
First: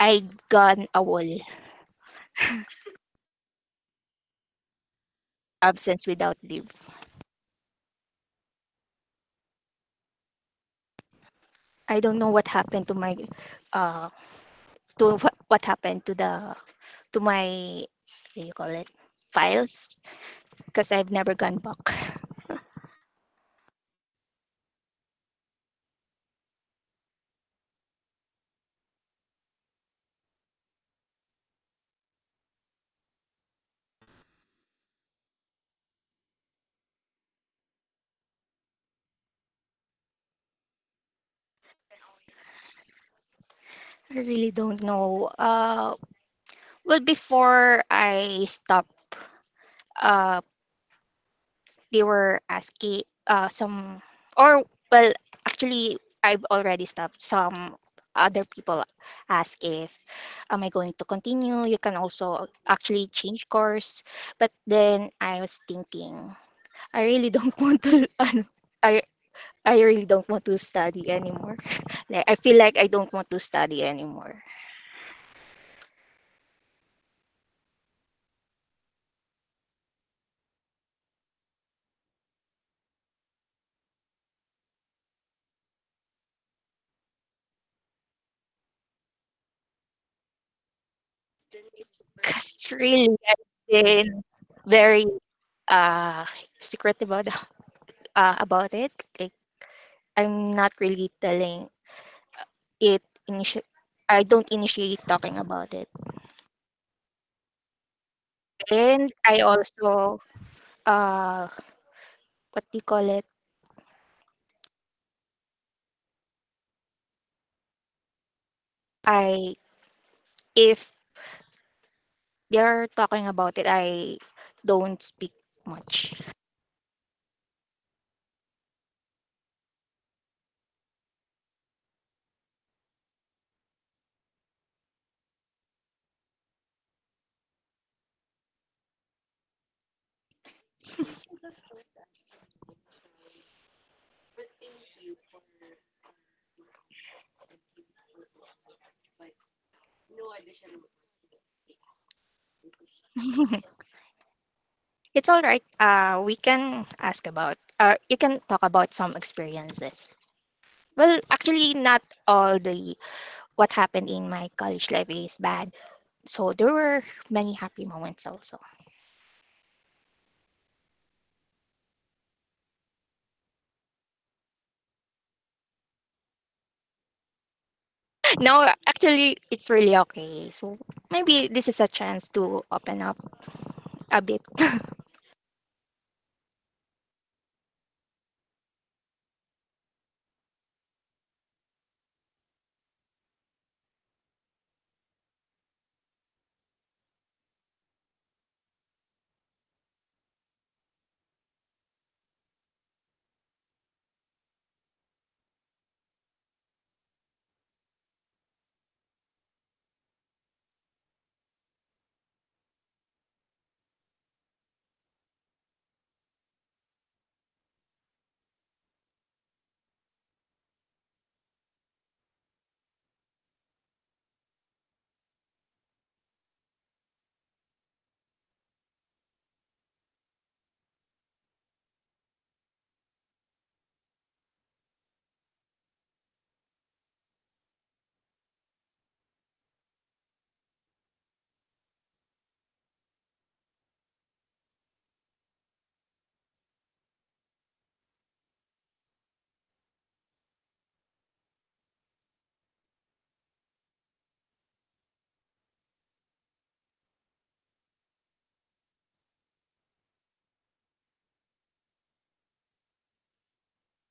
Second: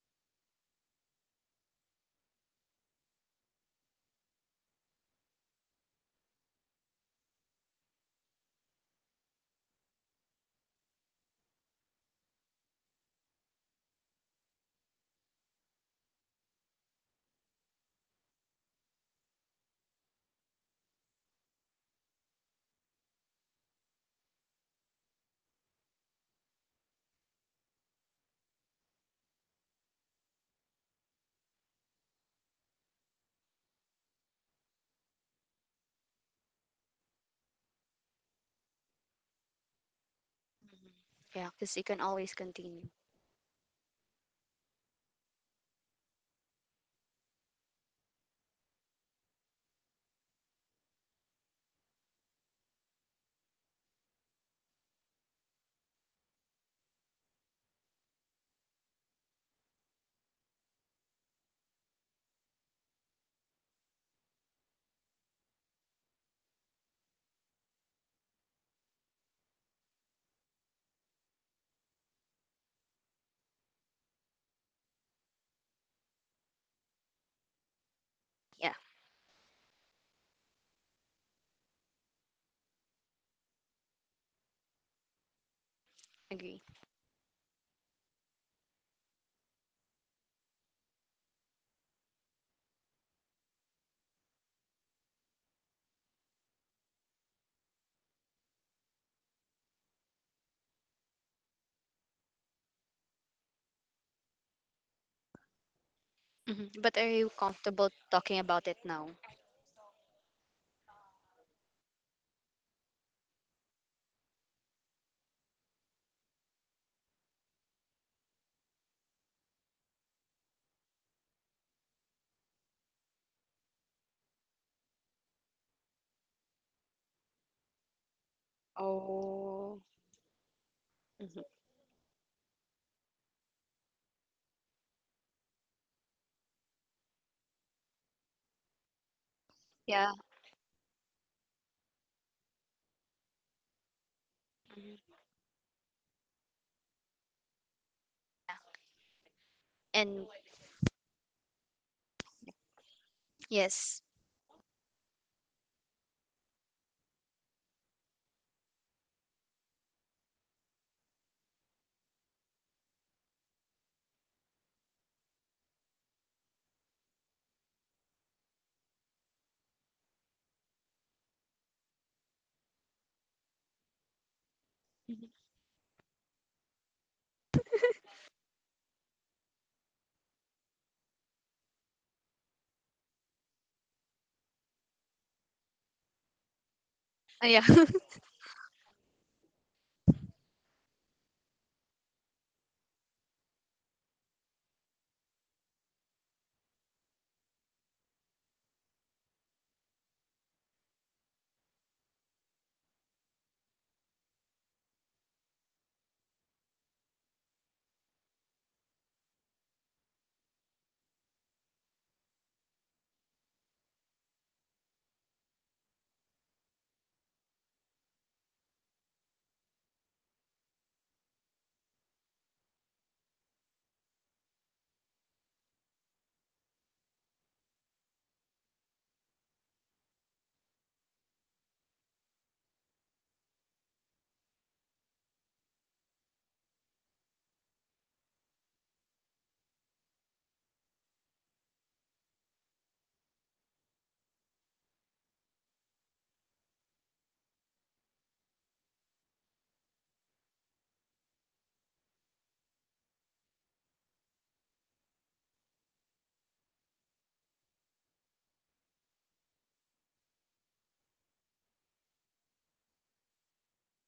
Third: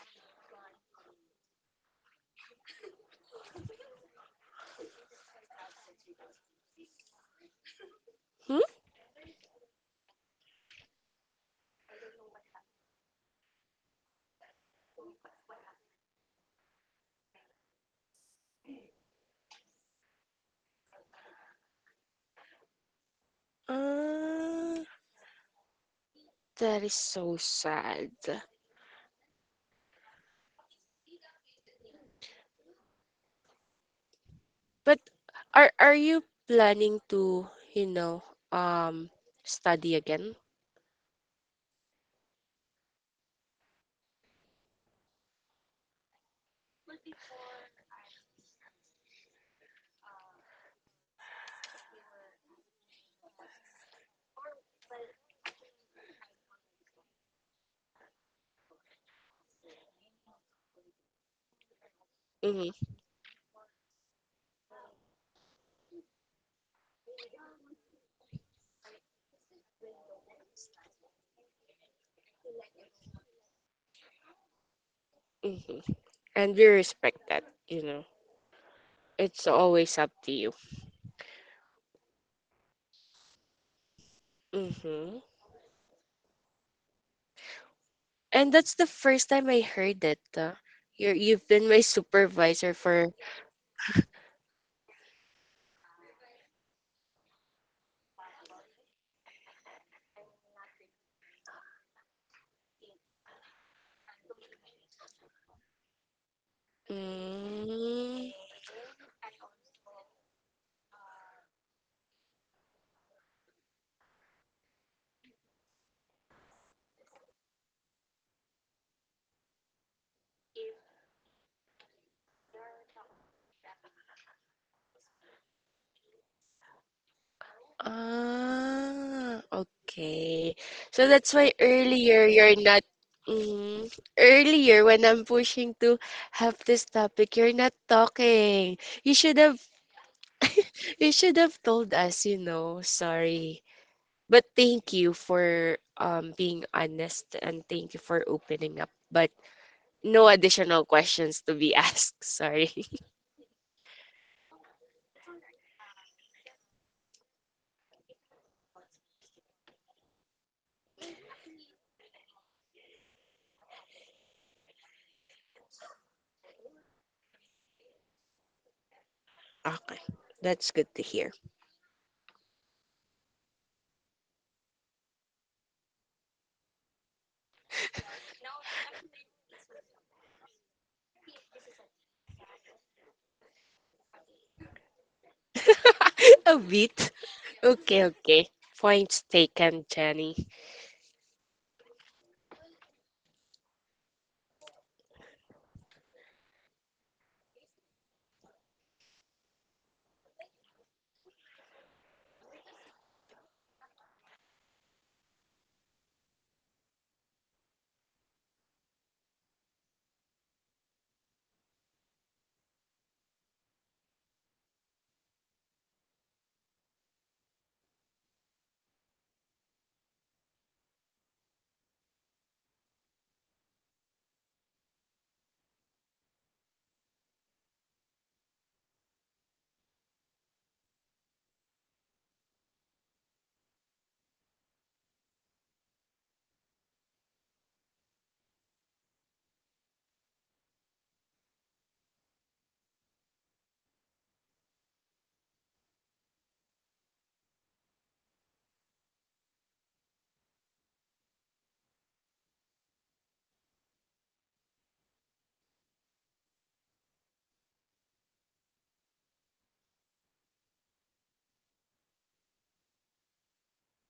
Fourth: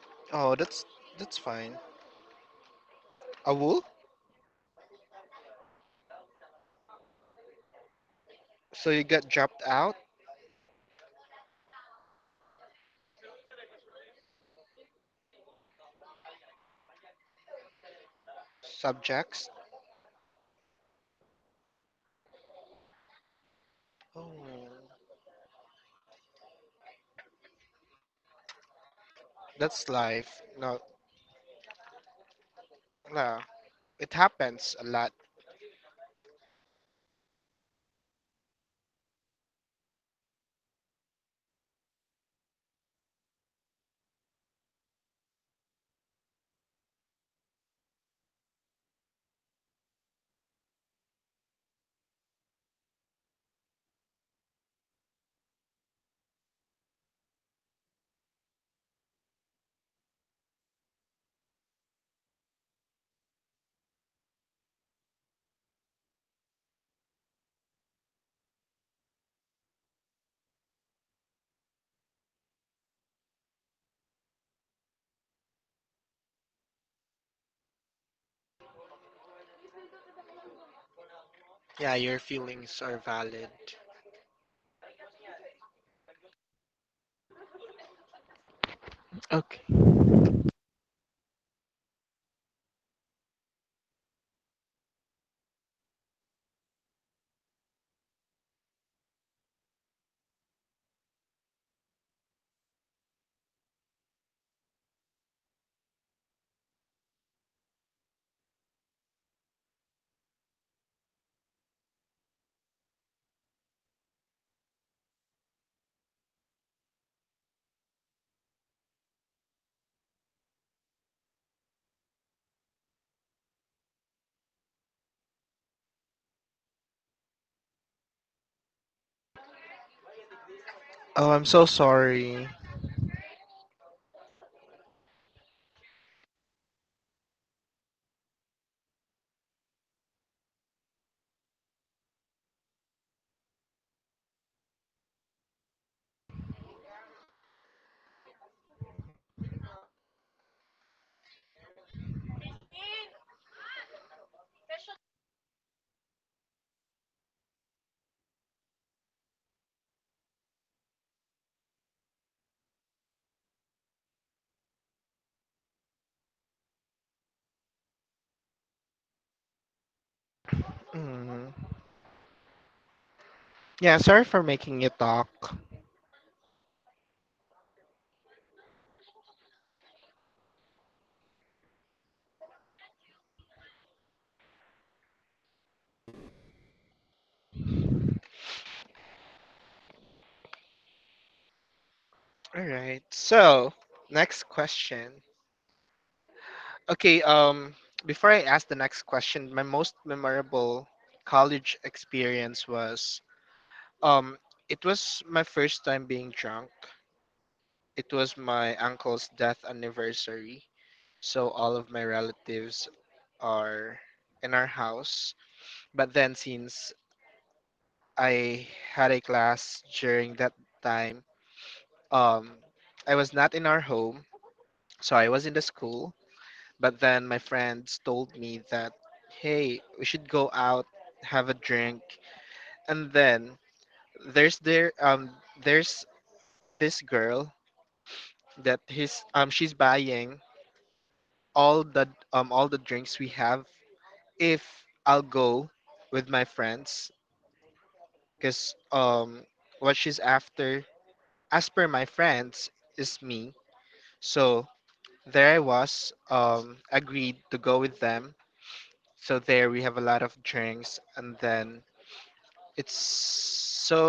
Speaker 4: I
Speaker 1: Oh,
Speaker 4: gone a
Speaker 1: that's
Speaker 4: whole
Speaker 1: fine. Awul,
Speaker 4: absence without leave.
Speaker 2: Hmm?
Speaker 1: so you got dropped out
Speaker 4: I don't know what happened to my uh to what happened to the to my, what do you call it,
Speaker 1: subjects.
Speaker 4: files because I've never gone back.
Speaker 1: Oh,
Speaker 2: Uh, that is so sad.
Speaker 1: that's life. No, no, it happens a
Speaker 2: But
Speaker 1: lot.
Speaker 2: are you planning to, you know, um, study again?
Speaker 3: Mhm. Yeah, because you can always continue.
Speaker 4: I really don't know. Well, before I stopped, uh they were asking, some or well actually I've already stopped, some other people ask if am I going to continue, you can also
Speaker 2: Mm-hmm,
Speaker 4: actually change course, but then I was thinking I really don't want to ano, I I really don't want to study anymore like I feel like I don't want to study anymore
Speaker 2: mm-hmm. And we respect that, you know.
Speaker 3: Yeah,
Speaker 2: It's always up to you.
Speaker 1: Yeah, your feelings are valid.
Speaker 2: Mm-hmm.
Speaker 3: agree.
Speaker 2: And that's the first time I
Speaker 1: Okay.
Speaker 2: heard that. You've been my
Speaker 4: because
Speaker 2: supervisor
Speaker 4: really
Speaker 2: for.
Speaker 4: I've been very uh secretive about it. I'm not really telling it, initi I don't initiate talking about it.
Speaker 3: But are you comfortable
Speaker 2: Mm,
Speaker 3: talking about it now?
Speaker 4: And I also uh what do you call it? I if they're talking about it, I don't speak much.
Speaker 2: ah,
Speaker 3: Oh,
Speaker 2: okay. So that's
Speaker 3: hmm
Speaker 1: Oh,
Speaker 2: why
Speaker 1: I'm so
Speaker 2: earlier you're
Speaker 1: sorry.
Speaker 2: not mm, earlier when I'm pushing to have this topic, you're not talking. You should have
Speaker 3: yeah.
Speaker 2: you should have told us, you know. Sorry. But thank you
Speaker 3: Mhm.
Speaker 2: for being honest and thank you for opening up. But no
Speaker 3: And
Speaker 2: additional questions to be asked. Sorry.
Speaker 3: yes.
Speaker 4: It's all right. We can ask about you can talk about some experiences. Well, actually not all the what happened in my college life is bad. So there were many happy moments also.
Speaker 2: Okay, that's good to hear.
Speaker 1: Mm. Yeah, sorry for making you talk.
Speaker 3: Mhm.
Speaker 4: No, actually, it's really okay. So maybe this is a chance to open up a bit.
Speaker 2: A bit.
Speaker 3: Ah, yeah.
Speaker 2: Okay, okay. Points taken, Jenny.
Speaker 1: All right. So, next question. Okay, before I ask the next question, my most memorable college experience was um, it was my first time being drunk. It was my uncle's death anniversary, so all of my relatives are in our house. But then, since I had a class during that time, um, I was not in our home, so I was in the school. But then my friends told me that, hey, we should go out, have a drink, and then there's there um there's this girl that his she's buying all the all the drinks we have if I'll go with my friends because what she's after, as per my friends, is me. So there I was, agreed to go with them. So there we have a lot of drinks, and then It's so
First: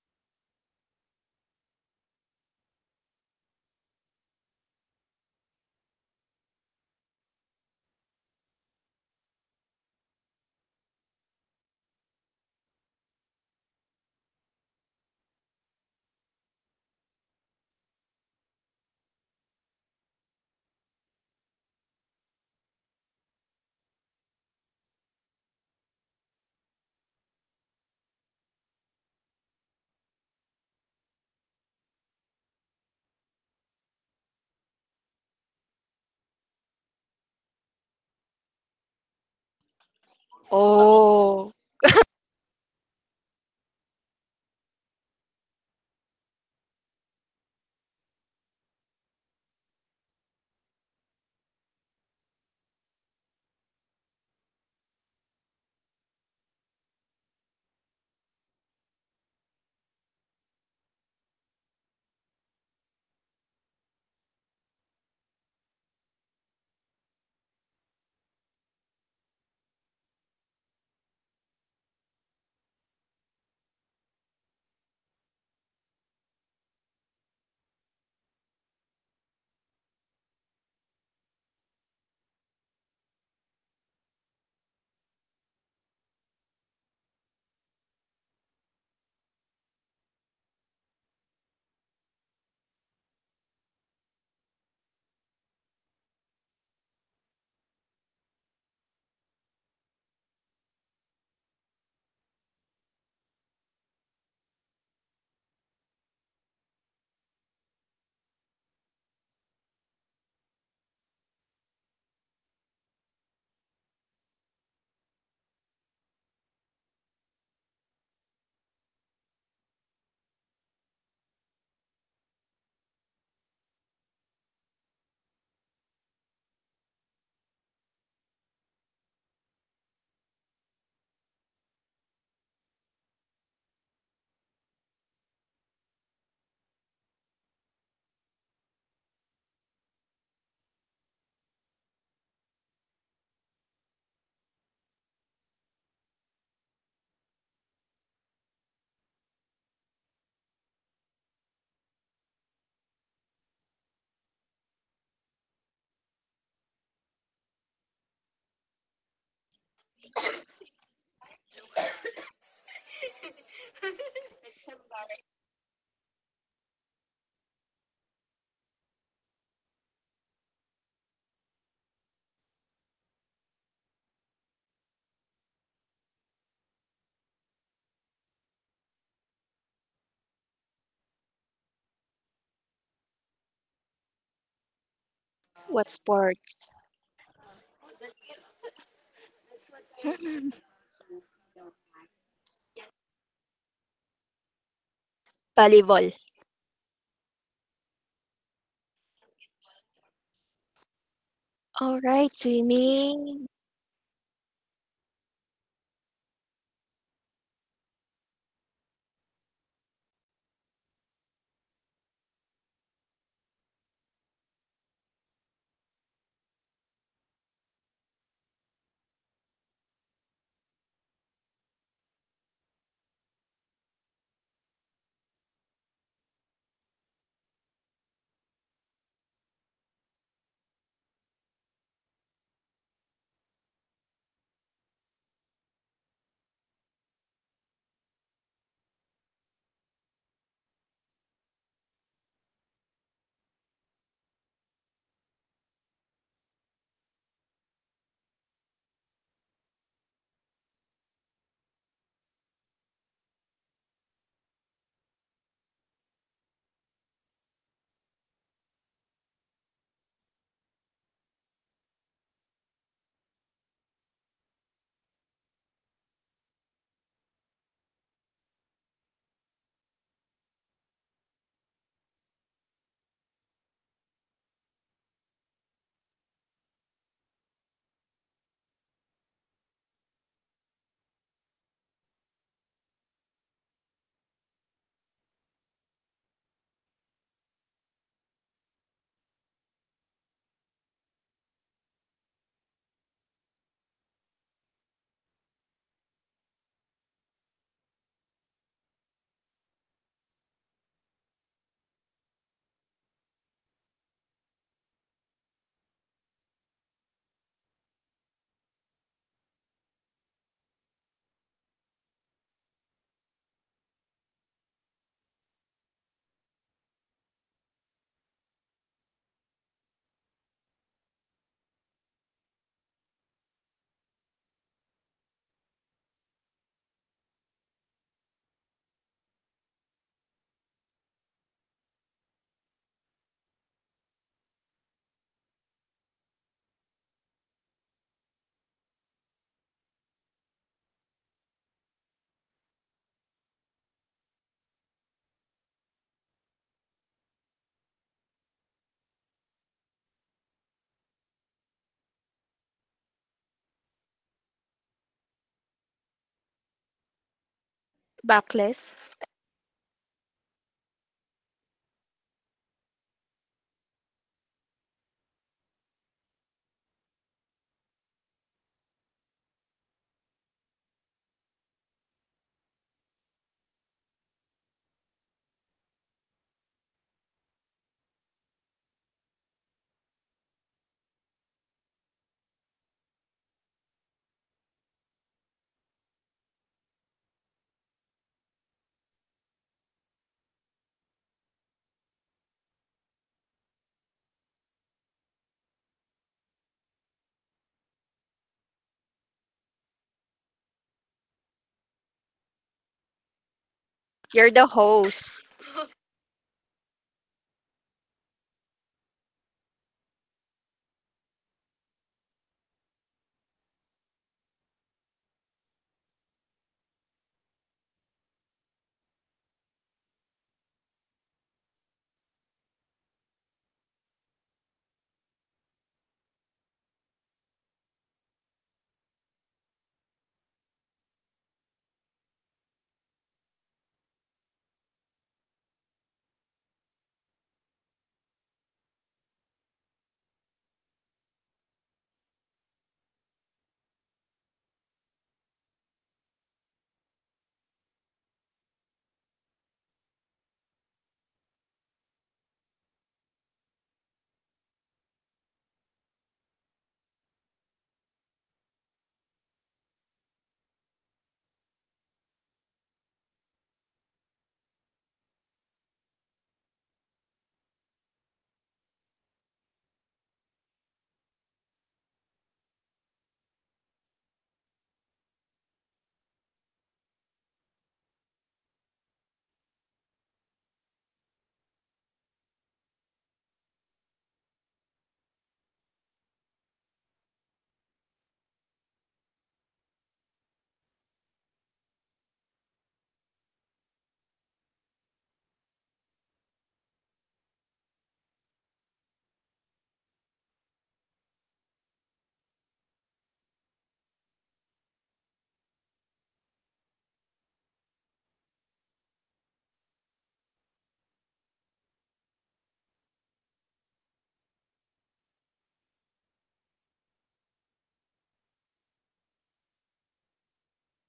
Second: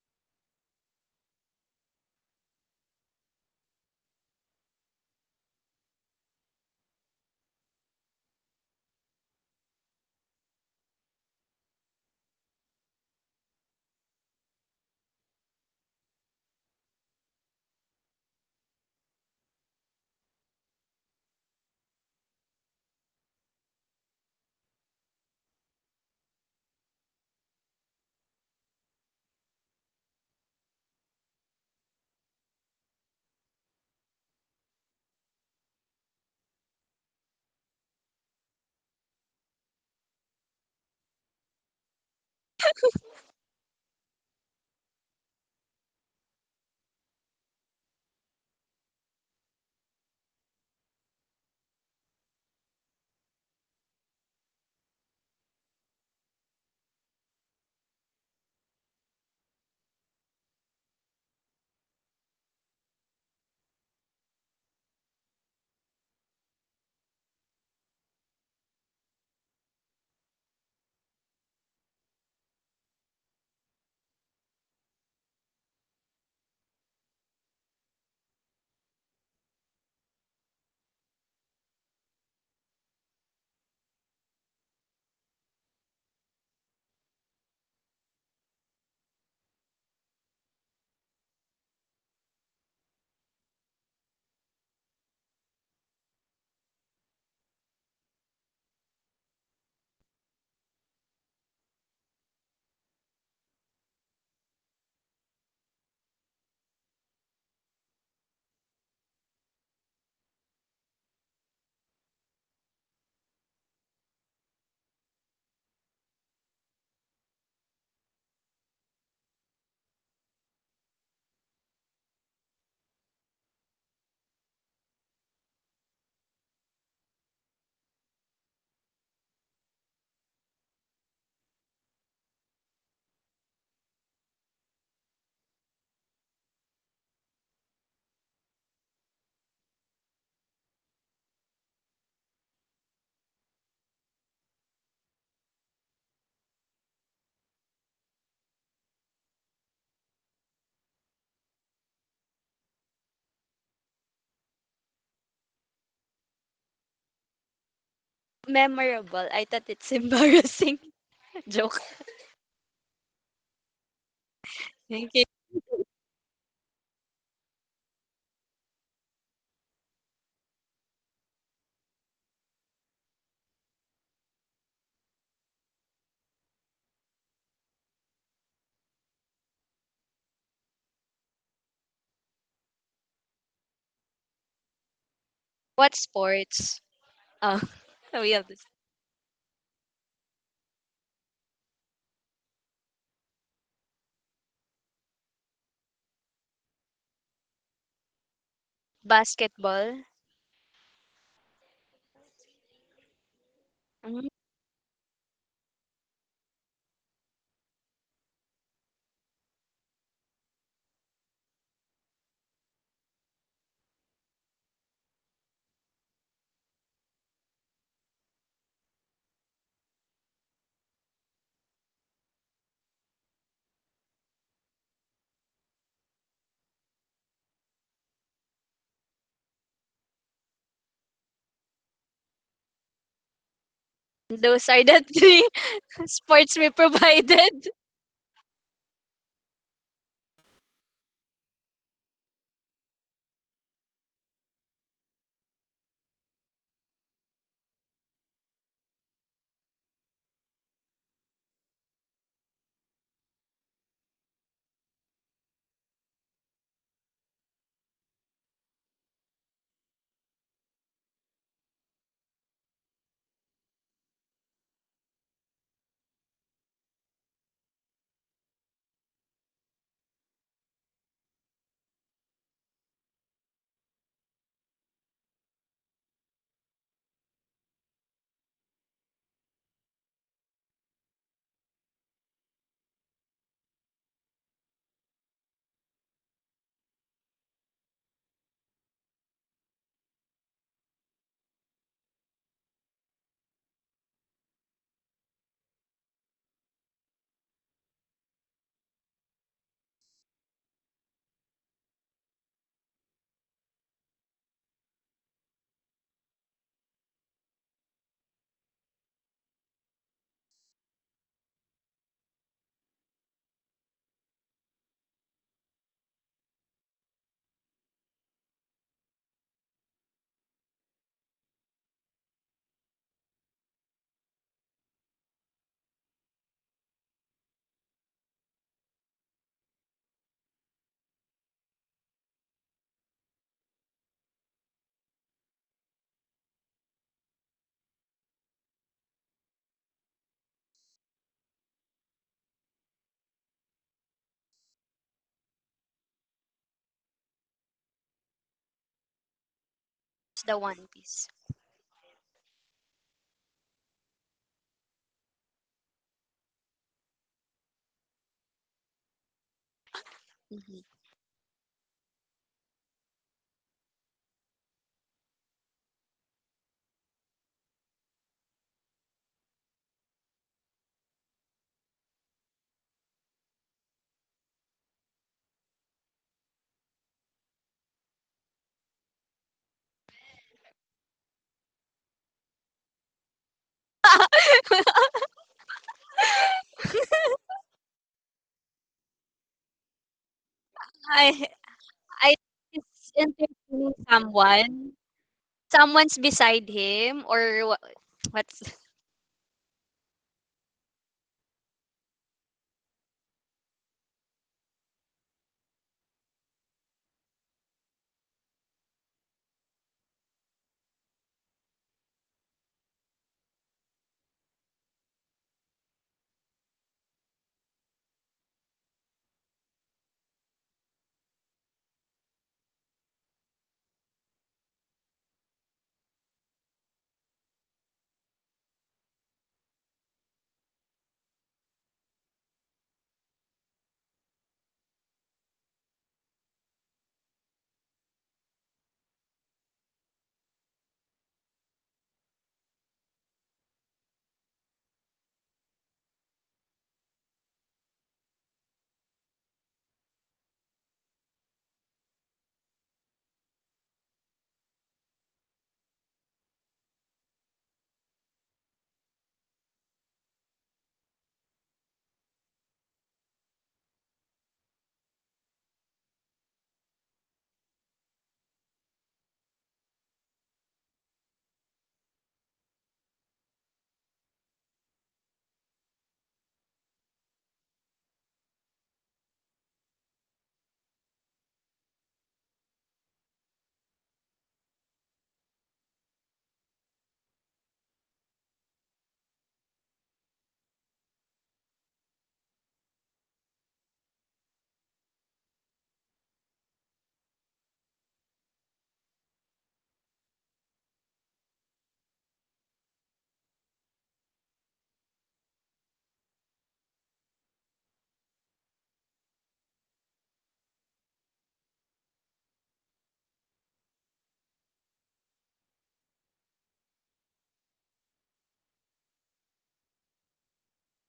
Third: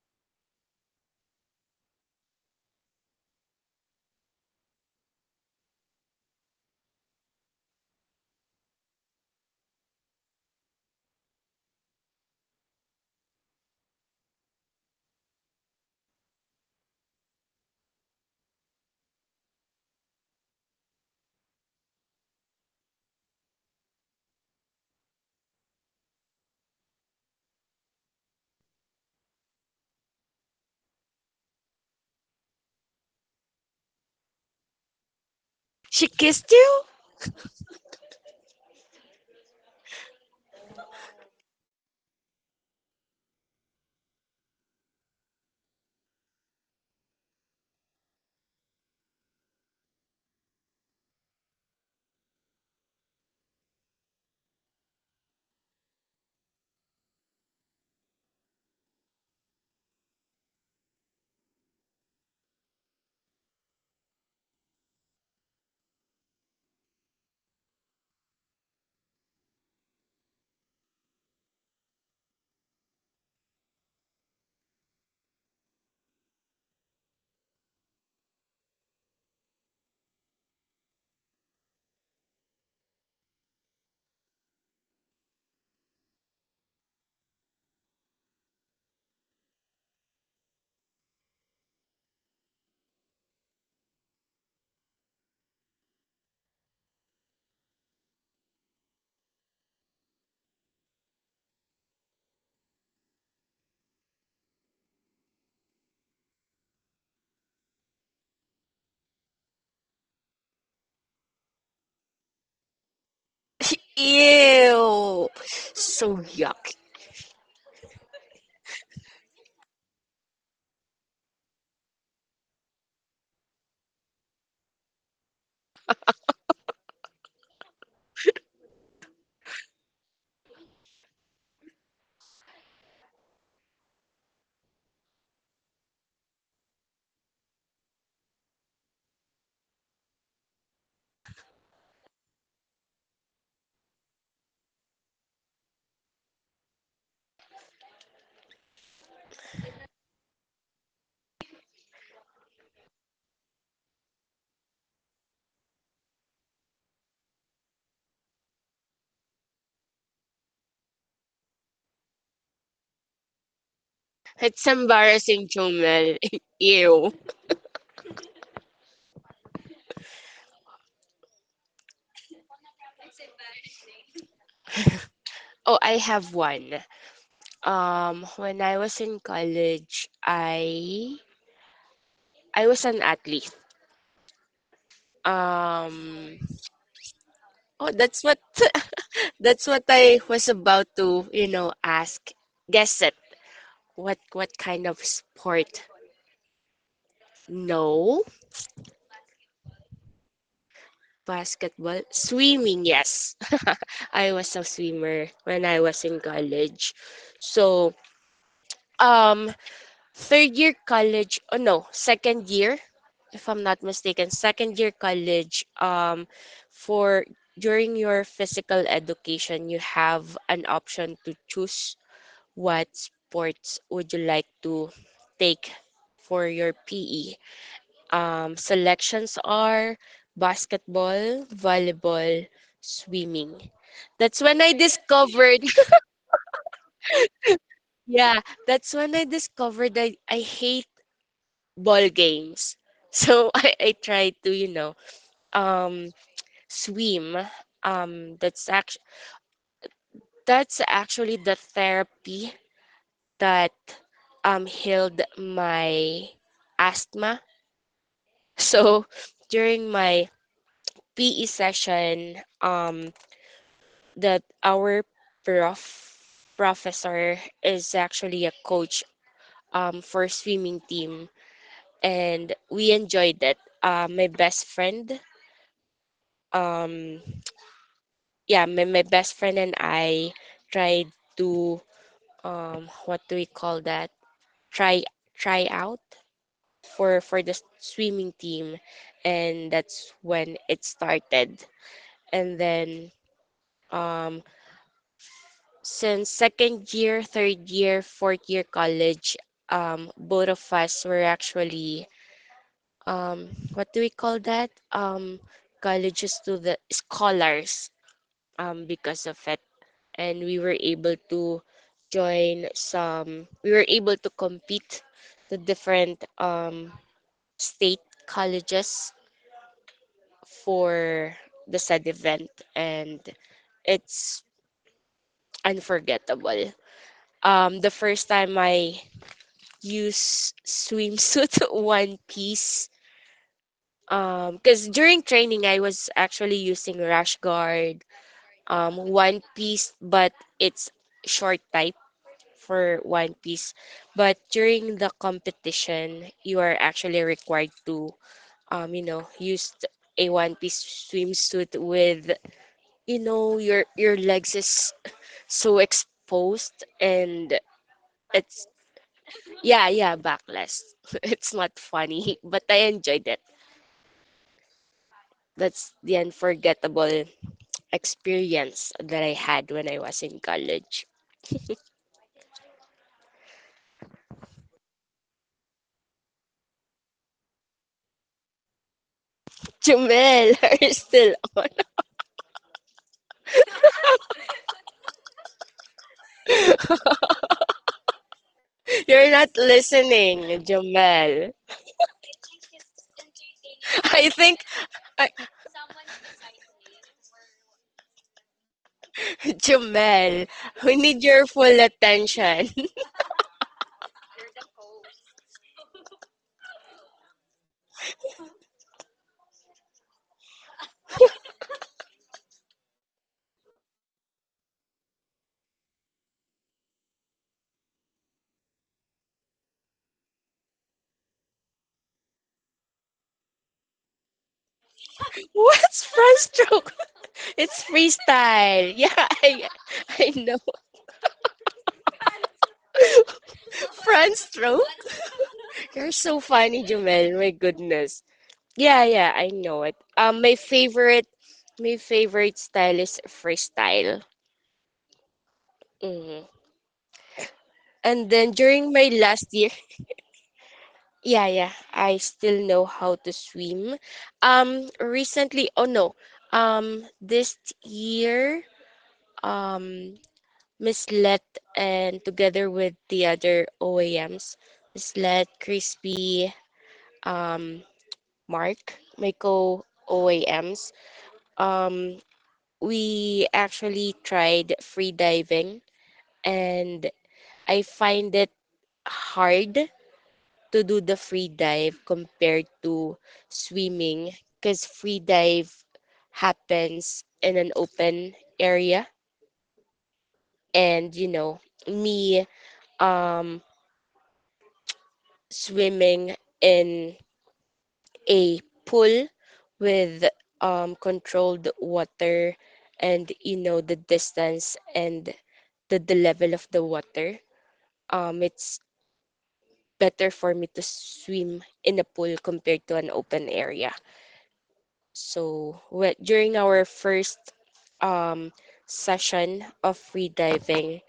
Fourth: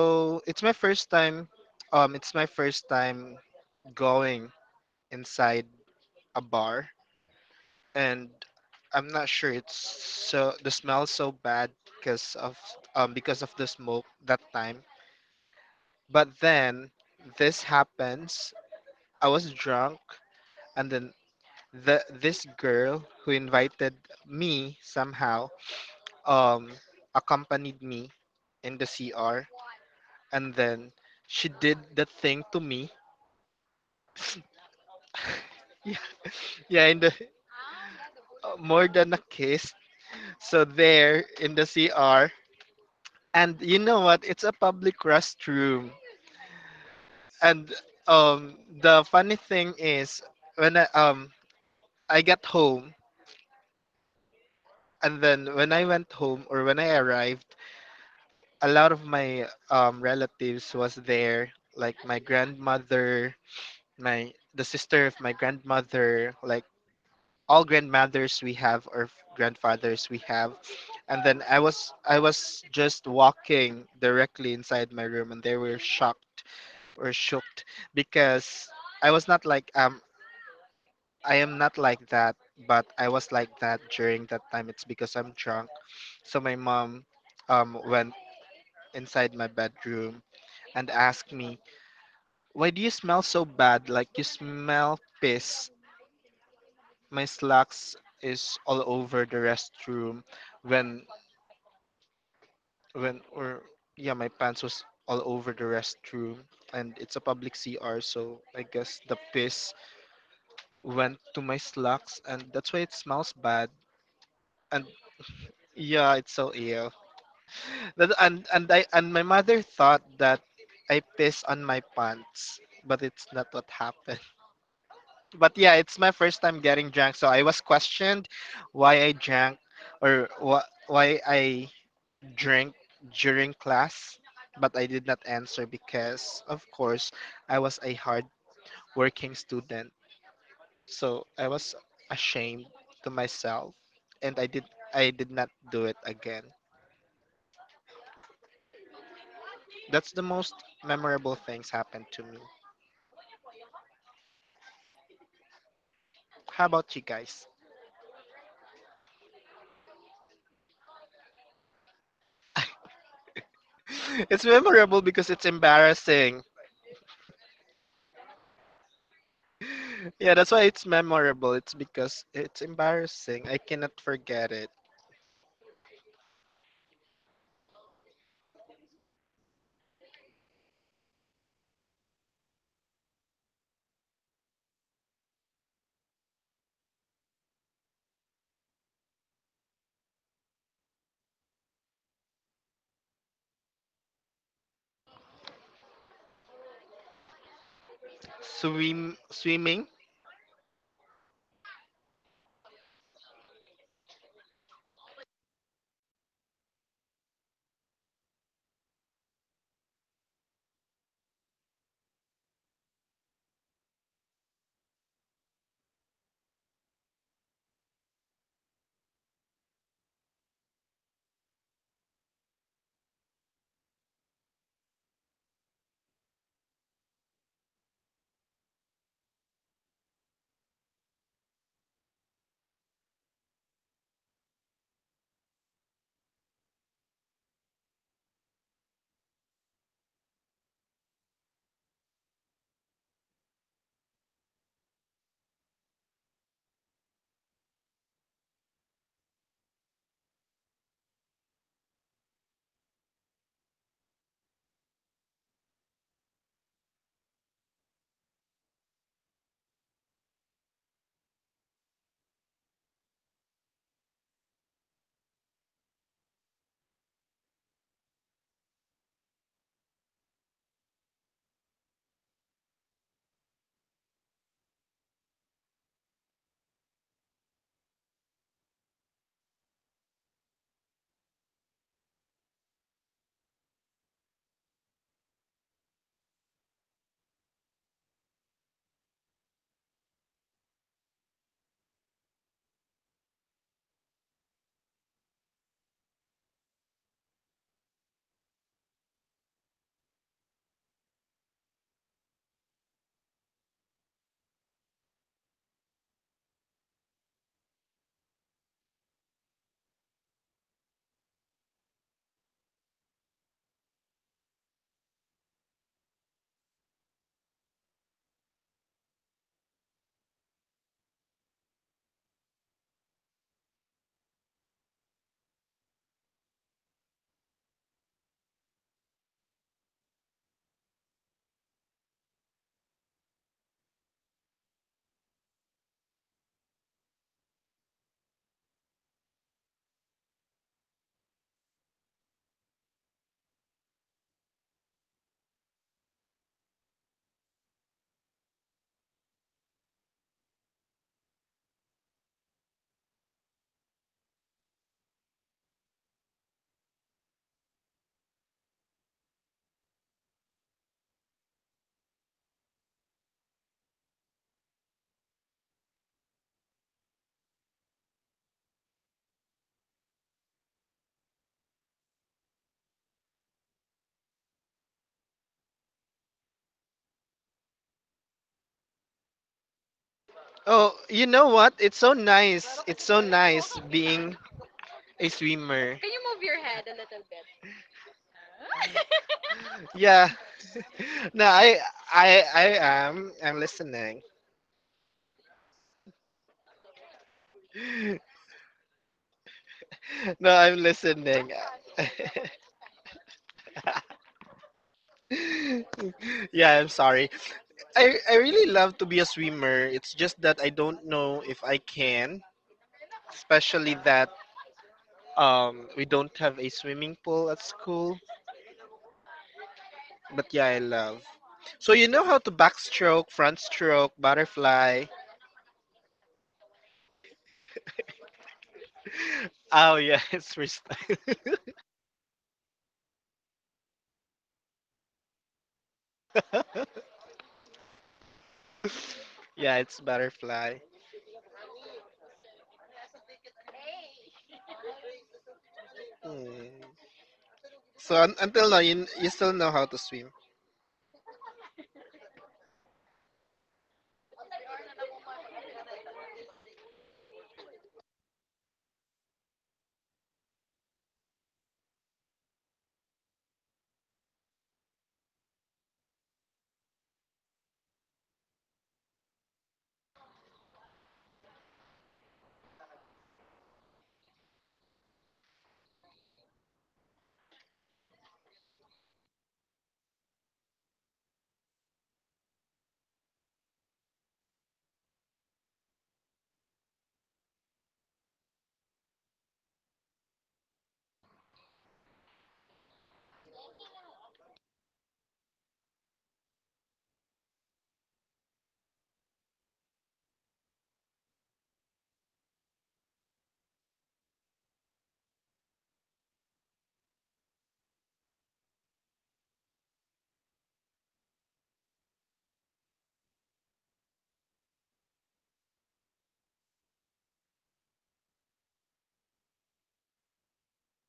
Speaker 1: it's my first time, it's my first time going inside a bar. And I'm not sure, it's so the smell's so bad because of because of the smoke that time. But then this happens. I was drunk, and then the this girl who invited me somehow um accompanied me in the CR, and then she did the thing to me. Yeah,
Speaker 2: She kissed you?
Speaker 1: yeah, in the more than a kiss. So there
Speaker 4: Oh,
Speaker 1: in the CR, and you know what? It's a public restroom, and the funny thing is when I got home, and then when I went home or when I arrived, a lot of my relatives was there, like my grandmother, my, the sister of my grandmother, like all grandmothers we have or grandfathers we have. And then I was just walking directly inside my room, and they were shocked or shocked because I was not like I am not like that, but I was like that during that time. It's because I'm drunk. So my mom went inside my bedroom and asked me, why do you smell so bad, like you smell piss. My slacks is all over the restroom when when or yeah, my pants was all over the restroom. And it's a public CR, so I guess the piss went to my slacks, and that's why it smells bad. And
Speaker 2: Ew.
Speaker 1: yeah,
Speaker 2: So
Speaker 1: it's so
Speaker 2: yuck.
Speaker 1: ill that, and I and my mother thought that I pissed on my pants, but it's not what happened. But yeah, it's my first time getting drunk, so I was questioned why I drank or why I drink during class, but I did not answer because, of course, I was a hard working student. So I was ashamed to myself, and I did not do it again. That's the most memorable things happened to me. How about you guys?
Speaker 3: Memorable. I thought it's embarrassing. Joke.
Speaker 1: It's
Speaker 2: It's
Speaker 1: memorable
Speaker 3: Thank you.
Speaker 1: because it's
Speaker 2: embarrassing, Jomel.
Speaker 1: embarrassing.
Speaker 2: Ew.
Speaker 1: Yeah, that's why it's memorable. It's because it's embarrassing. I cannot forget it.
Speaker 2: Oh, I have one. When I was in college, I was an athlete.
Speaker 4: what
Speaker 3: What
Speaker 2: Um,
Speaker 4: sports?
Speaker 3: sports? Oh,
Speaker 2: oh, that's
Speaker 3: we
Speaker 2: what
Speaker 3: have this.
Speaker 2: that's what I was about to, you know, ask. Guess it. What kind of sport?
Speaker 4: Volleyball,
Speaker 2: No.
Speaker 1: Swimming.
Speaker 3: Basketball.
Speaker 4: all
Speaker 2: Basketball?
Speaker 4: right,
Speaker 2: Swimming, yes.
Speaker 4: swimming.
Speaker 3: Mhm.
Speaker 2: I was a swimmer when I was in college. So, um, third year college, oh no, second year, if I'm not mistaken, second year college, for during your physical education, you have an option to choose what sports would you like to take for your PE. Selections are basketball, volleyball, swimming. That's when
Speaker 3: Those
Speaker 2: I
Speaker 3: are the three
Speaker 2: discovered,
Speaker 3: sports we provided.
Speaker 2: yeah, that's when I discovered that I hate ball games. So I tried to, you know, um, swim. Um, that's act that's actually the therapy that healed my asthma. So during my PE session, that our prof- professor is actually a coach for swimming team, and we enjoyed that. My best friend, um, yeah, my best friend and I tried to what do we call that? Try try out for the swimming team, and that's when it started. And then um, since second year, third year, fourth year college, both of us were actually um, what do we call that? Colleges to the scholars because of it, and we were able to join some. We were able to compete to different state colleges for the said event, and it's unforgettable the first time I use swimsuit one piece. Because during training, I was actually using rash guard, one piece, but it's short type for one piece. But during the competition, you are actually required to, you know, use a
Speaker 3: It's
Speaker 2: one
Speaker 3: the One
Speaker 2: piece
Speaker 3: Piece.
Speaker 2: swimsuit with, you know, your legs is so exposed and it's
Speaker 4: Backless.
Speaker 2: yeah yeah backless.
Speaker 3: Mhm.
Speaker 2: It's not funny, but I enjoyed it. That's the unforgettable experience that I had when I was in college. Jumel, are
Speaker 1: Oh,
Speaker 2: you
Speaker 1: you
Speaker 2: still
Speaker 1: know
Speaker 2: on?
Speaker 1: what? It's so nice. It's so nice being a swimmer. Can you move your head a little bit?
Speaker 2: You're not
Speaker 1: Yeah.
Speaker 2: listening,
Speaker 3: I
Speaker 1: No,
Speaker 2: Jumel.
Speaker 1: I
Speaker 3: I
Speaker 1: I I
Speaker 3: think it's
Speaker 1: am. I'm
Speaker 3: entertaining
Speaker 1: listening.
Speaker 2: I think,
Speaker 3: someone.
Speaker 2: I,
Speaker 3: Someone's beside him or what's
Speaker 2: Jumel,
Speaker 1: No, I'm
Speaker 2: we need your
Speaker 1: listening.
Speaker 2: full attention.
Speaker 4: You're the host.
Speaker 1: Yeah, I'm sorry. I really love to be a swimmer. It's just that I don't know if I can, especially that we don't have a swimming pool at school. But yeah, I love. So you know how to backstroke, front stroke, butterfly.
Speaker 2: What's front stroke? It's freestyle. Yeah, I,
Speaker 1: Oh yeah,
Speaker 2: I know.
Speaker 1: it's wrist.
Speaker 2: Front stroke? You're so funny, Jumel. My goodness. Yeah, yeah, I
Speaker 1: Yeah,
Speaker 2: know it.
Speaker 1: it's
Speaker 2: Um, my
Speaker 1: butterfly.
Speaker 2: favorite, my favorite style is freestyle. Mhm.
Speaker 1: Mm. So
Speaker 2: And then
Speaker 1: until now,
Speaker 2: during my
Speaker 1: you
Speaker 2: last
Speaker 1: still
Speaker 2: year,
Speaker 1: know how to swim.
Speaker 2: yeah, yeah, I still know how to swim. Recently, oh no, this year, um, Miss Let and together with the other OAMs, Miss Let, Crispy, um, Mark, my co OAMs, um, we actually tried free diving and I find it hard to do the free dive compared to swimming because free dive happens in an open area and you know me um swimming in a pool with controlled water and you know the distance and the level of the water it's better for me to swim in a pool compared to an open area. So well, during our first um, session of free diving,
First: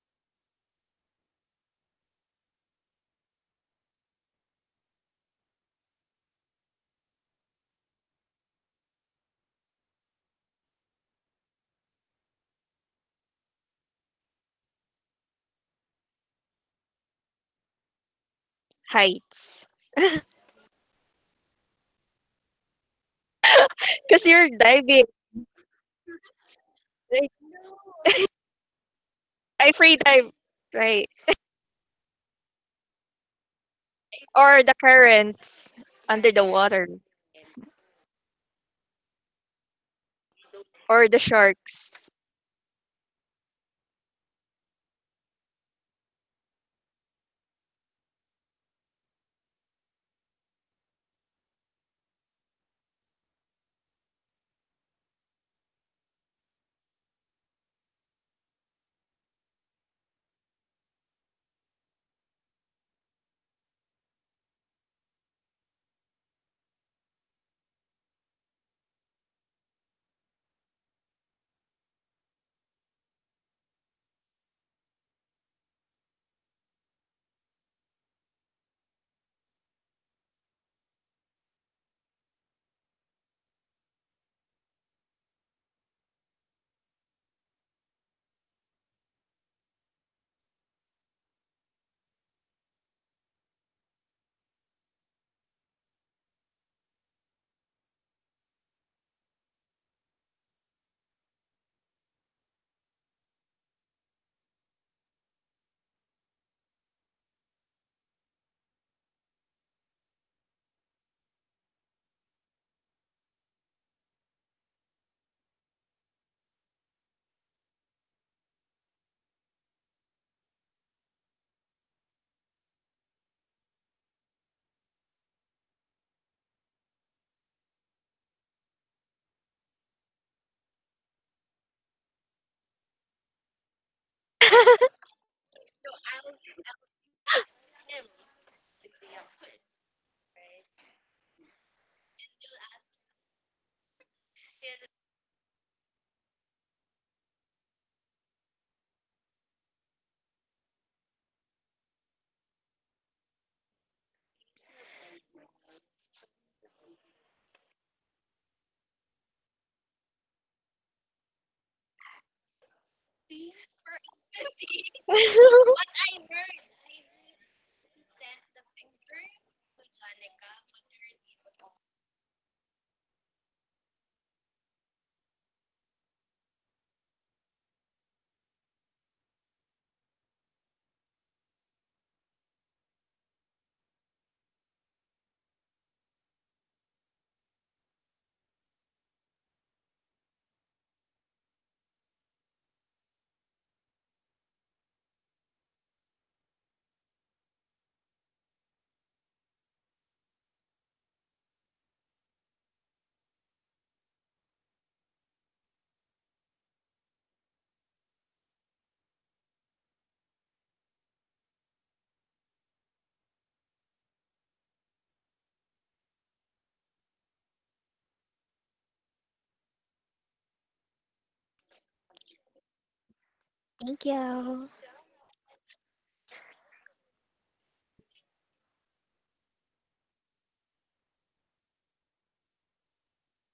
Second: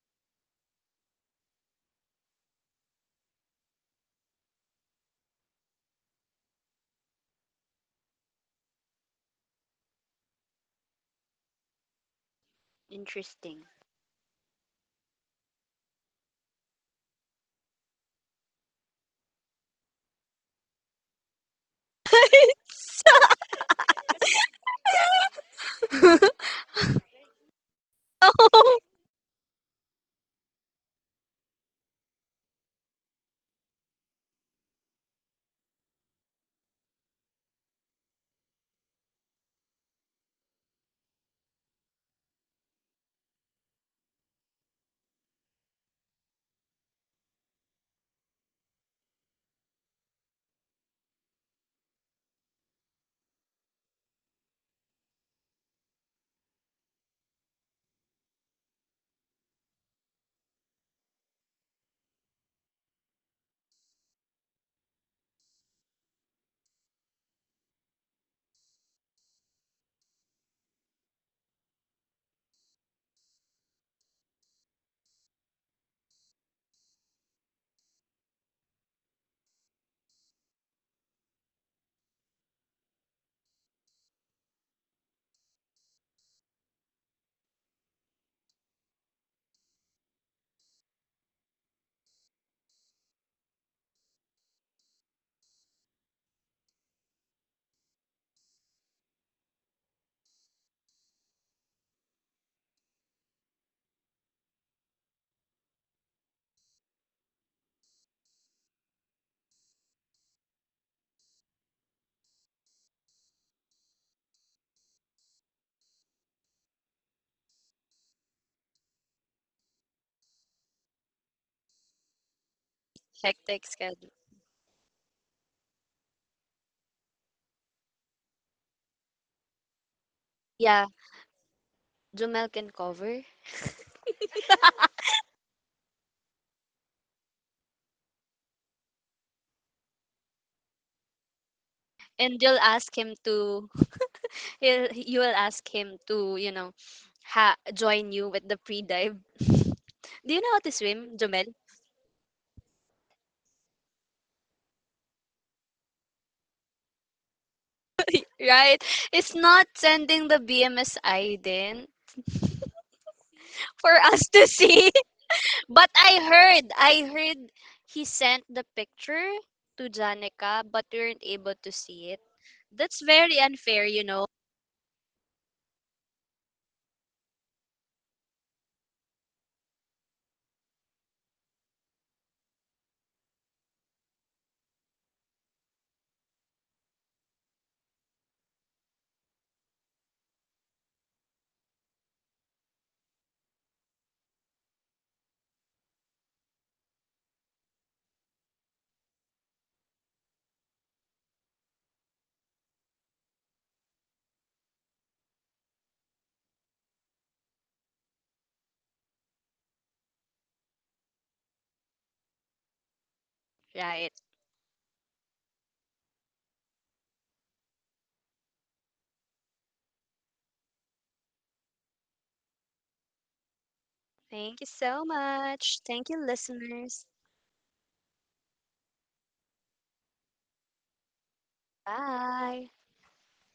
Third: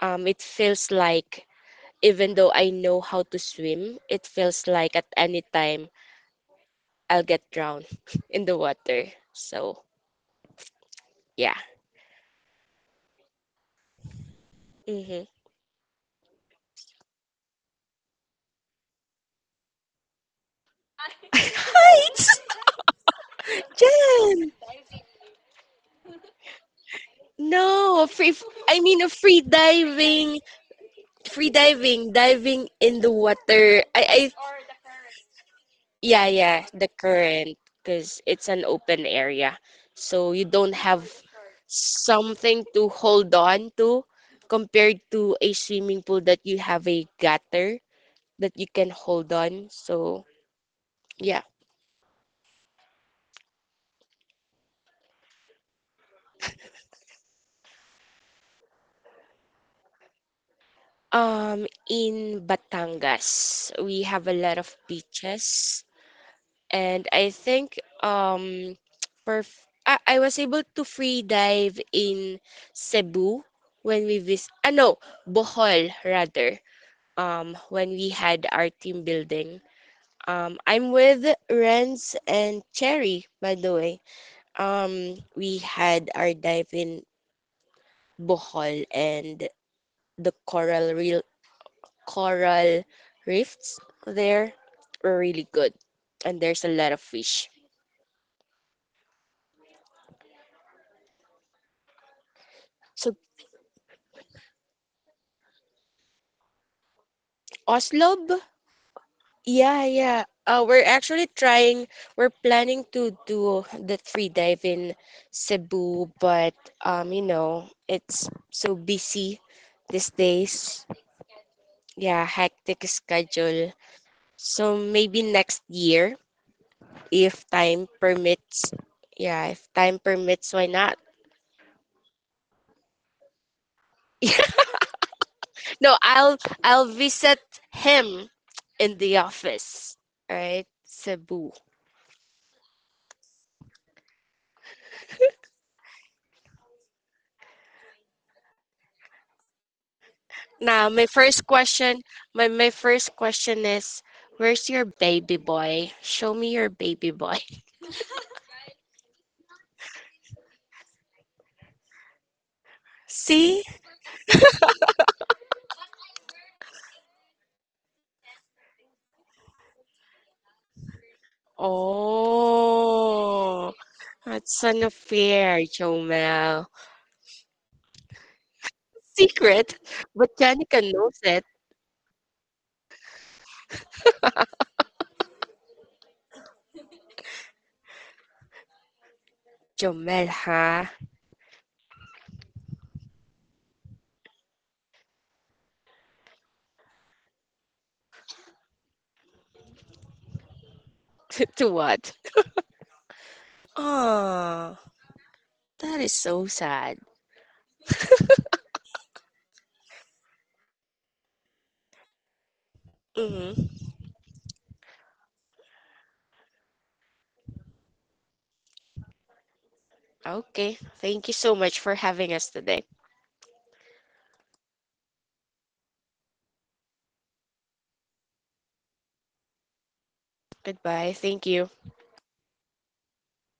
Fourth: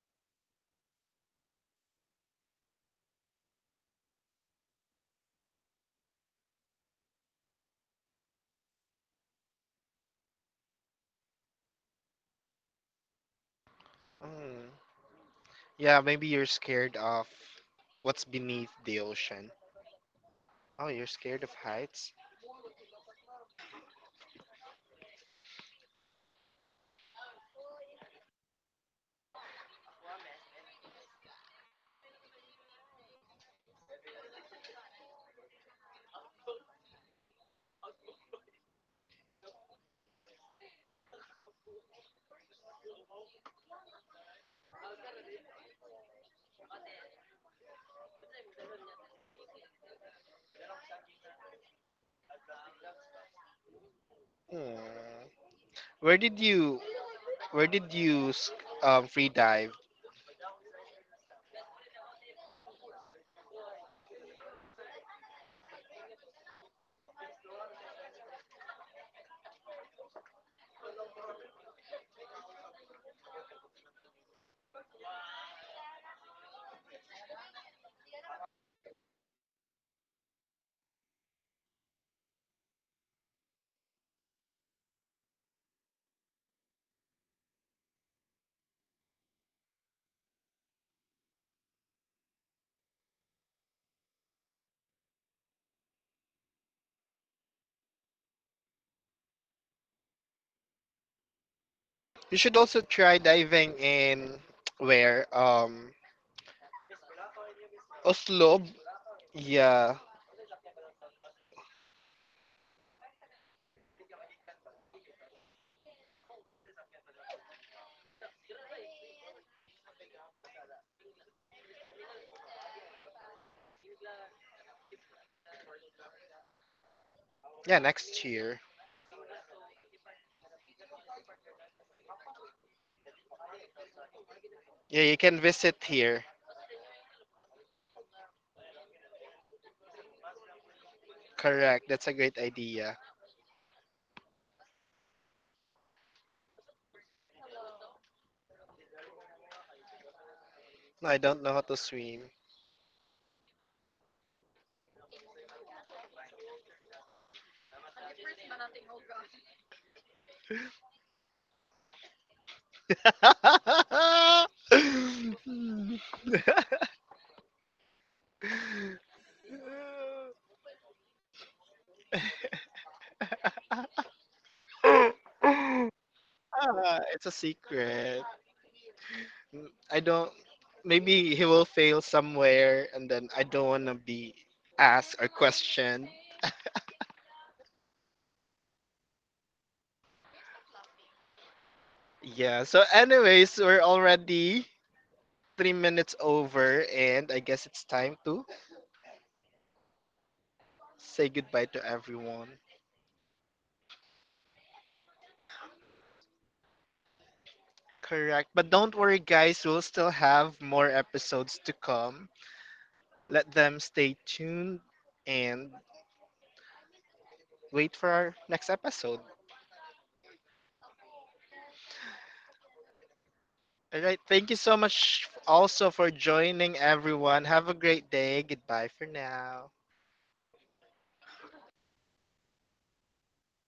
Speaker 2: it feels like even though I know how to swim, it feels like at any time I'll get drowned in the water. So yeah.
Speaker 3: Interesting.
Speaker 1: Mm.
Speaker 2: hmm
Speaker 1: Yeah, maybe you're scared of what's beneath the ocean.
Speaker 4: Heights.
Speaker 1: Oh, you're scared of heights.
Speaker 2: Heights!
Speaker 3: It's
Speaker 4: Because you're
Speaker 2: Jen!
Speaker 4: diving.
Speaker 3: so
Speaker 4: Like,
Speaker 2: No, free. I mean, a
Speaker 4: I free dive, right?
Speaker 2: free diving, diving in the water. I
Speaker 4: Or the currents
Speaker 2: Yeah,
Speaker 4: under the
Speaker 2: yeah,
Speaker 4: water.
Speaker 2: the current, because it's an open area. So you don't have
Speaker 4: Or the sharks.
Speaker 2: something to hold on to compared to a swimming pool that you have a gutter that you can hold on. So, yeah.
Speaker 1: Mm. Where did you Where did you free dive?
Speaker 2: In Batangas, we have a lot of beaches, and I think I was able to free dive in Cebu when we visit. Ah, no, Bohol rather. When we had our team building. I'm with Renz and Cherry, by the way. We had our dive in Bohol and the coral rifts there were really good, and there's a lot of fish.
Speaker 1: You should also
Speaker 2: So
Speaker 1: try diving in where
Speaker 2: Oslob.
Speaker 1: Oslo.
Speaker 2: Yeah,
Speaker 1: Yeah.
Speaker 2: yeah. We're planning to do the free dive in Cebu, but you know, it's so busy these days. Yeah, hectic
Speaker 3: Hectic
Speaker 2: schedule.
Speaker 3: schedule.
Speaker 2: So maybe next year, if
Speaker 1: Yeah,
Speaker 2: time
Speaker 1: next year.
Speaker 2: permits. Yeah, if time permits, why
Speaker 3: Yeah,
Speaker 2: not?
Speaker 3: Jumel can cover.
Speaker 1: Yeah, you can visit
Speaker 2: No,
Speaker 1: here.
Speaker 2: I'll visit him in the office. All right, Cebu.
Speaker 1: Correct. That's a great
Speaker 3: And
Speaker 1: idea.
Speaker 3: you will ask him to, join you with the pre-dive. Do you know how to
Speaker 2: Now, my
Speaker 1: No,
Speaker 3: swim,
Speaker 1: I don't
Speaker 2: first
Speaker 3: Jomel?
Speaker 1: know how to
Speaker 2: question,
Speaker 1: swim.
Speaker 2: my first question is, where's your baby boy? Show me your baby boy.
Speaker 3: Right? It's not sending the BMSI then
Speaker 2: See?
Speaker 3: for us to
Speaker 1: Ah,
Speaker 3: see. But I heard, I heard he sent the picture to Janica, but we weren't able to see it. That's very
Speaker 2: Oh,
Speaker 3: unfair, you know,
Speaker 2: that's unfair, Jomel.
Speaker 1: it's a secret.
Speaker 2: Secret,
Speaker 1: I don't.
Speaker 2: but Janica knows
Speaker 1: Maybe he
Speaker 2: it.
Speaker 1: will fail somewhere, and then I don't want to be asked or questioned.
Speaker 2: Jomel, huh?
Speaker 1: Yeah. So, anyways, we're already 3 minutes over, and I guess it's time to say goodbye
Speaker 2: To
Speaker 1: to
Speaker 2: what?
Speaker 1: everyone.
Speaker 2: Oh, that is so sad.
Speaker 1: Correct. But don't worry, guys, we'll still have more episodes to come. Let
Speaker 2: Hmm
Speaker 1: them
Speaker 3: right?
Speaker 1: stay tuned and wait for our next episode.
Speaker 2: Okay, thank you so much for having us today.
Speaker 1: All
Speaker 4: Thank
Speaker 1: right. Thank
Speaker 3: Thank
Speaker 1: you
Speaker 3: you
Speaker 4: you.
Speaker 1: so
Speaker 3: so
Speaker 1: much
Speaker 3: much.
Speaker 1: also
Speaker 3: Thank
Speaker 1: for
Speaker 3: you,
Speaker 1: joining,
Speaker 3: listeners.
Speaker 1: everyone. Have a great day. Goodbye for now.
Speaker 2: Goodbye, thank you.
Speaker 3: Bye.